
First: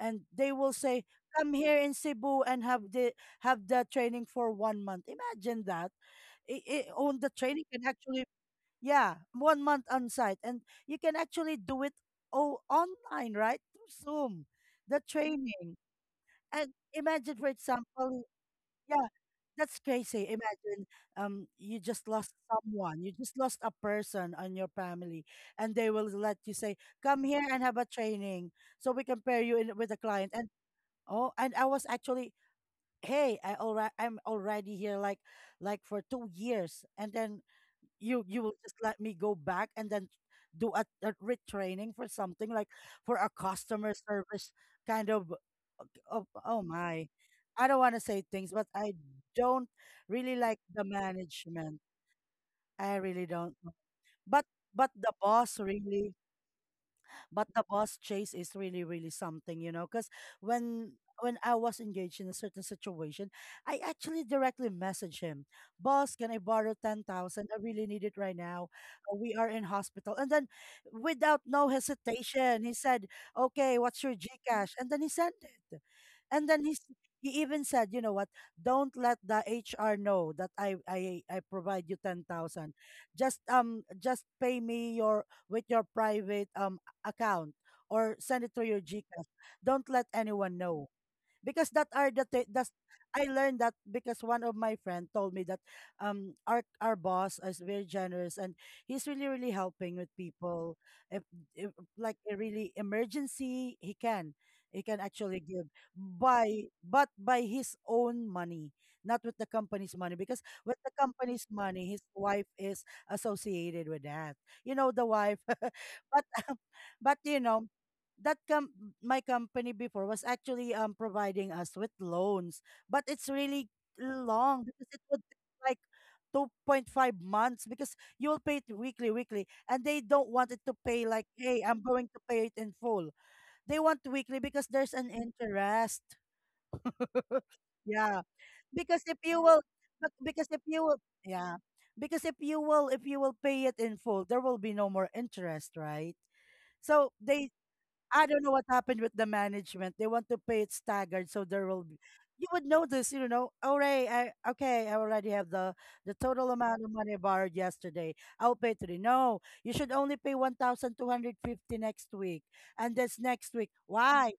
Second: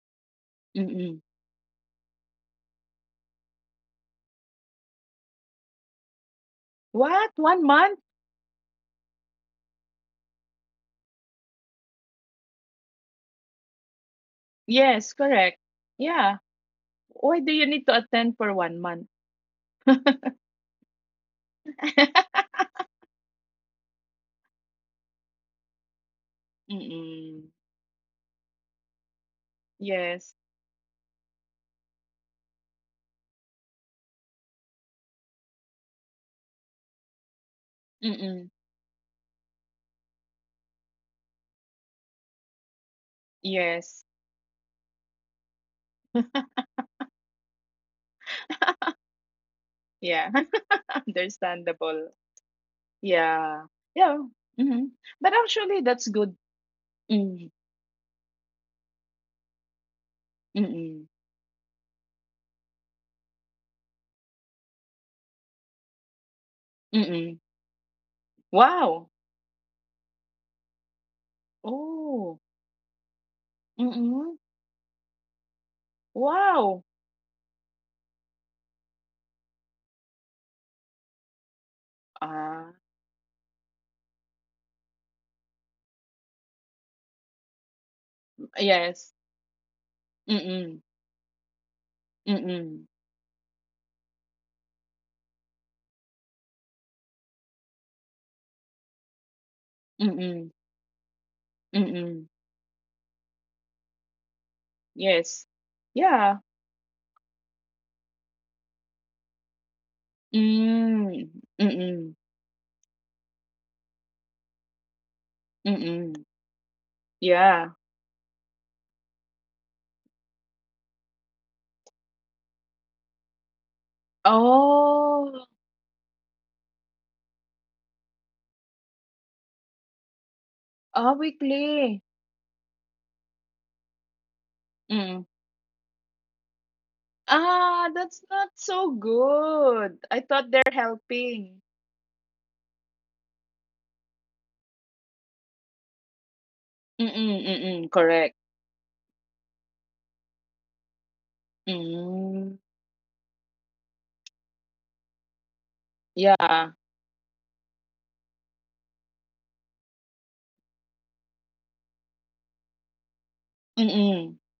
and they will say
Mm.
come here in Cebu and have the have the training for one month. Imagine that. It, it, on the
What? One
training can
month?
actually, yeah, one month on site, and you can actually do it all online, right? Through Zoom, the
Yes, correct.
training.
Yeah.
And imagine,
Why
for
do you need to
example,
attend for one month?
yeah, that's crazy. Imagine, um, you just lost someone, you just lost a person on your family, and they will let you say, "Come
Mm.
here and have a training," so we can pair you in with a
Yes.
client. And, oh, and I was actually, hey, I already, I'm already here, like, like for two years, and then you you
Mm.
will just let me go back and then do a, a retraining for something like for a customer
Yes.
service kind of. Oh, oh my, I don't want to say things, but I don't
Yeah.
really like the management.
Understandable.
I really don't.
Yeah. Yeah.
but
Mhm.
but the
But
boss
actually, that's
really
good. Mm.
but the boss Chase is really really something, you know, because when
Mm-mm.
when I was engaged in a certain situation, I actually directly messaged him, "Boss, can I borrow ten
Mm-mm.
thousand? I really need it right now.
Wow.
Uh, We are in hospital." And then, without no
Oh.
hesitation, he said, "Okay, what's your
Mm-mm.
GCash?" And then he sent it. And then he
Wow.
s- he even said, "You know what? Don't let the H R know that I I I provide you ten
Ah.
thousand. Just um just pay me your, with your private um account, or send it through your
Yes.
GCash. Don't let anyone
Mm-mm.
know, because that are the t- that's,
Mm-mm.
I learned that because one of my friend told me that um our our boss is very generous, and he's really really helping with
Mm-mm.
people if, if
Mm-mm.
like a really emergency, he can, he can
Yes.
actually give
Yeah.
by, but by his own money, not with the company's money, because with the
Mm.
company's money
Mm-mm.
his wife is associated with that. You know, the wife,
Mm-mm.
but but you
Yeah.
know, that com- my company before was actually um providing us with loans, but it's really long because it would
Oh.
take like two point five months, because you'll pay it weekly, weekly, and they don't want it to
Ah,
pay like, hey, I'm
weekly.
going to pay it in full. They want weekly because there's
Mm.
an interest.
Ah, that's
Yeah,
not so
because if you will,
good. I
but
thought they're
because if you will,
helping.
yeah, because if you will, if you will pay it in full, there will be no more interest, right? So
Mm-mm.
they,
Mm-mm. Correct.
I don't know what happened with the management. They want to pay it staggered, so there will be.
Mm,
You would notice, you know, all right, I, okay, I already have the the total
yeah,
amount of money borrowed yesterday. I'll pay today. No, you should only pay one thousand two hundred fifty next week, and that's next week.
mm.
Why?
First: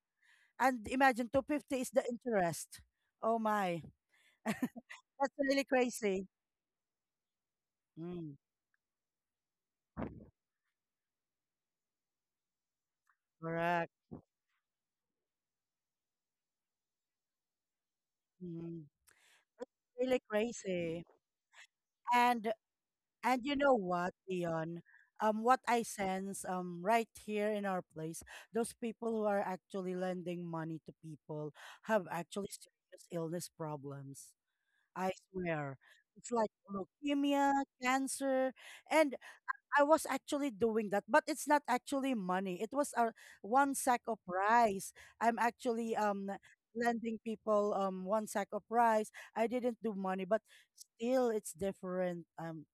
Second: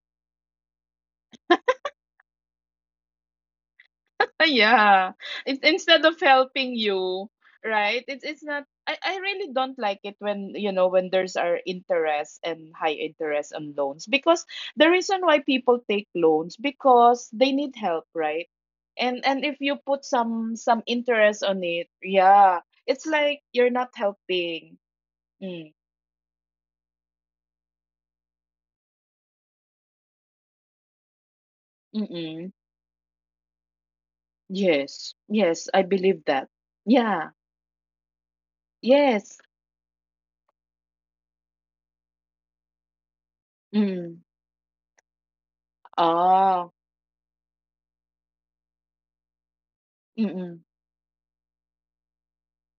And imagine two fifty is the interest. Oh my,
Yeah,
that's
it's
really
instead of
crazy.
helping you, right? It's
Mm,
it's not. I, I really don't like it when, you know, when there's our interest and high interest on
correct.
loans, because the reason why people take loans because they need help, right?
Mm,
And and if you put
really
some some
crazy.
interest on it,
And
yeah, it's like
And you
you're
know
not
what,
helping.
Dion? Um, what
Mm,
I sense um right here in our place, those people who are actually lending money to people have
mm-mm.
actually serious illness problems. I
Yes, yes,
swear.
I believe
It's like
that. Yeah,
leukemia, cancer, and
yes.
I was actually doing that, but it's not actually money. It was a one sack
Mm.
of rice. I'm actually um
Oh,
lending people um one sack of rice. I didn't do money, but
mm-mm,
still it's different. Um,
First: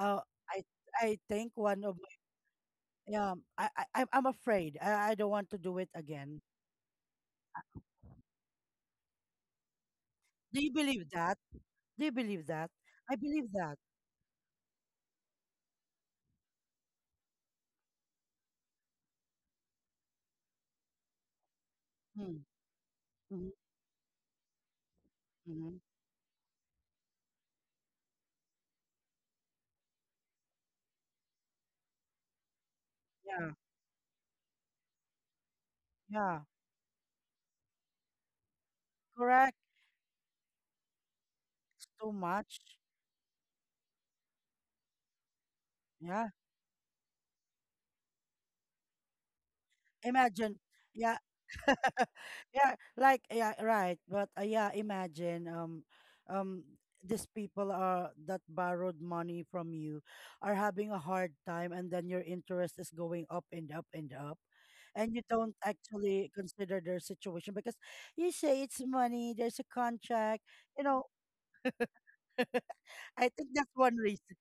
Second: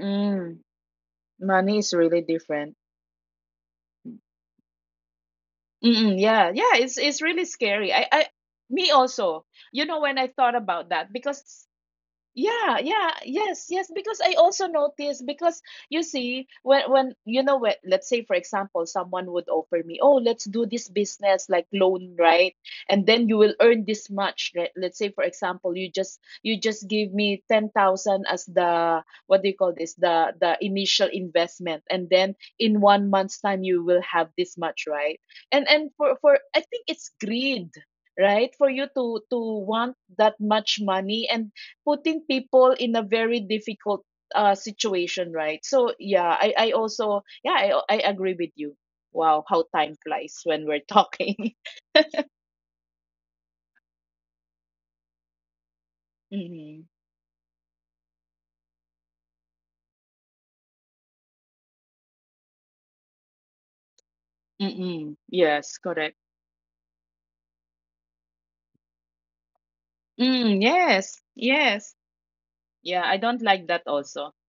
oh, I I think
Money
one
is
of my,
really different.
yeah. I I I'm I'm afraid. I I don't want to do it
Mm-mm,
again.
yeah, yeah, it's it's really scary. I, I, me also. You know, when I thought
Do you
about that,
believe
because,
that? Do you believe that?
yeah, yeah,
I believe
yes,
that.
yes. Because I also noticed, because you see, when when you know what, let's say for example, someone would offer me, oh, let's do this business like loan,
Mm,
right? And then you
hmm,
will earn this much, right? Let's say for example,
hmm.
you just you just give me ten thousand as the, what do you call this, the the initial investment, and then in one month's
Yeah,
time you will have this much, right? And and for for
yeah,
I think it's greed. Right, for you to to
correct.
want that much money, and
Too
putting
much.
people in a very difficult uh situation, right? So yeah,
Yeah.
I I also, yeah, I I agree with you. Wow, how time flies
Imagine.
when we're
Yeah.
talking.
Yeah, like, yeah, right, but uh, yeah, imagine um um
Mm-hmm.
these people are that borrowed money from you are having a hard time, and then your interest is going up and up and up,
Mm-mm.
and you don't
Yes, correct.
actually consider their situation, because you say it's money, there's a contract,
Mm,
you know.
yes, yes. Yeah, I
i
don't
think
like
that's
that
one
also.
reason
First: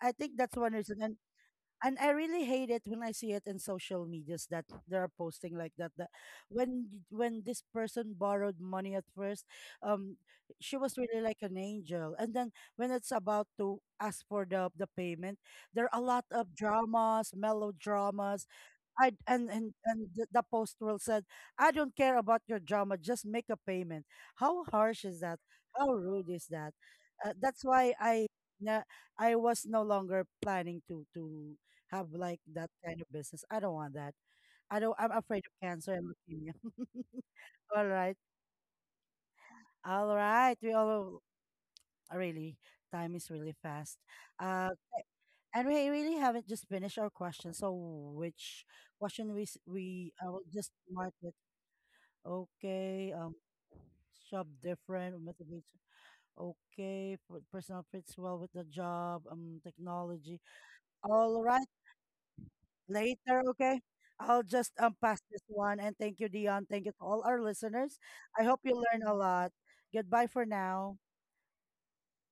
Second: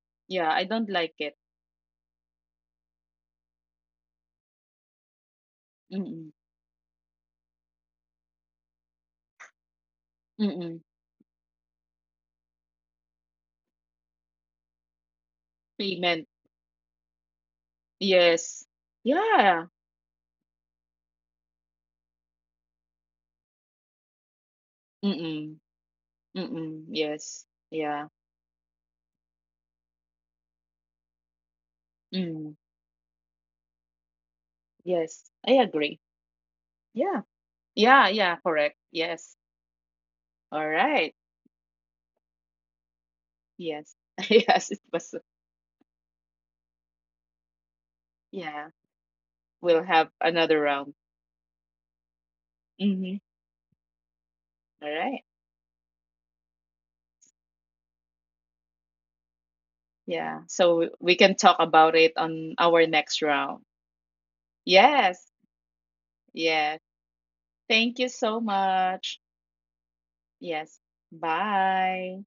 I think
Yeah,
that's
I
one
don't
reason,
like it.
and I really hate it when I see it in social medias that they're posting like that. That
Mm-mm.
when y- when this person borrowed money at first, um, she
Mm-mm.
was really like an angel. And then when it's about to ask for the the payment, there are a lot
Payment.
of dramas, melodramas,
Yes.
I and and
Yeah.
and the, the postal said, "I don't care about your drama. Just make a payment." How harsh is that?
Mm-mm.
How rude is that?
Mm-mm.
Uh,
Yes.
that's why
Yeah.
I na I was no longer planning to to have like
Mm.
that kind of business. I don't want that. I don't. I'm
Yes.
afraid of
I
cancer
agree.
and leukemia.
Yeah.
All
Yeah,
right,
yeah, correct. Yes.
all right.
All
We
right.
all really time is really fast.
Yes.
Uh,
Yes, it was.
and we really haven't just finished our question. So which
Yeah.
question we s-
We'll
we
have
I will
another
just
round.
mark it. Okay,
Mm-hmm.
um, shop
All
different
right.
motivation. Okay, for personal fits well with the job, um, technology.
Yeah. So we can
All
talk
right,
about it on our next
later.
round.
Okay, I'll just um pass
Yes.
this one. And thank you, Dion.
Yes.
Thank you to all our listeners.
Thank you
I
so
hope you learn a
much.
lot. Goodbye for
Yes.
now.
Bye.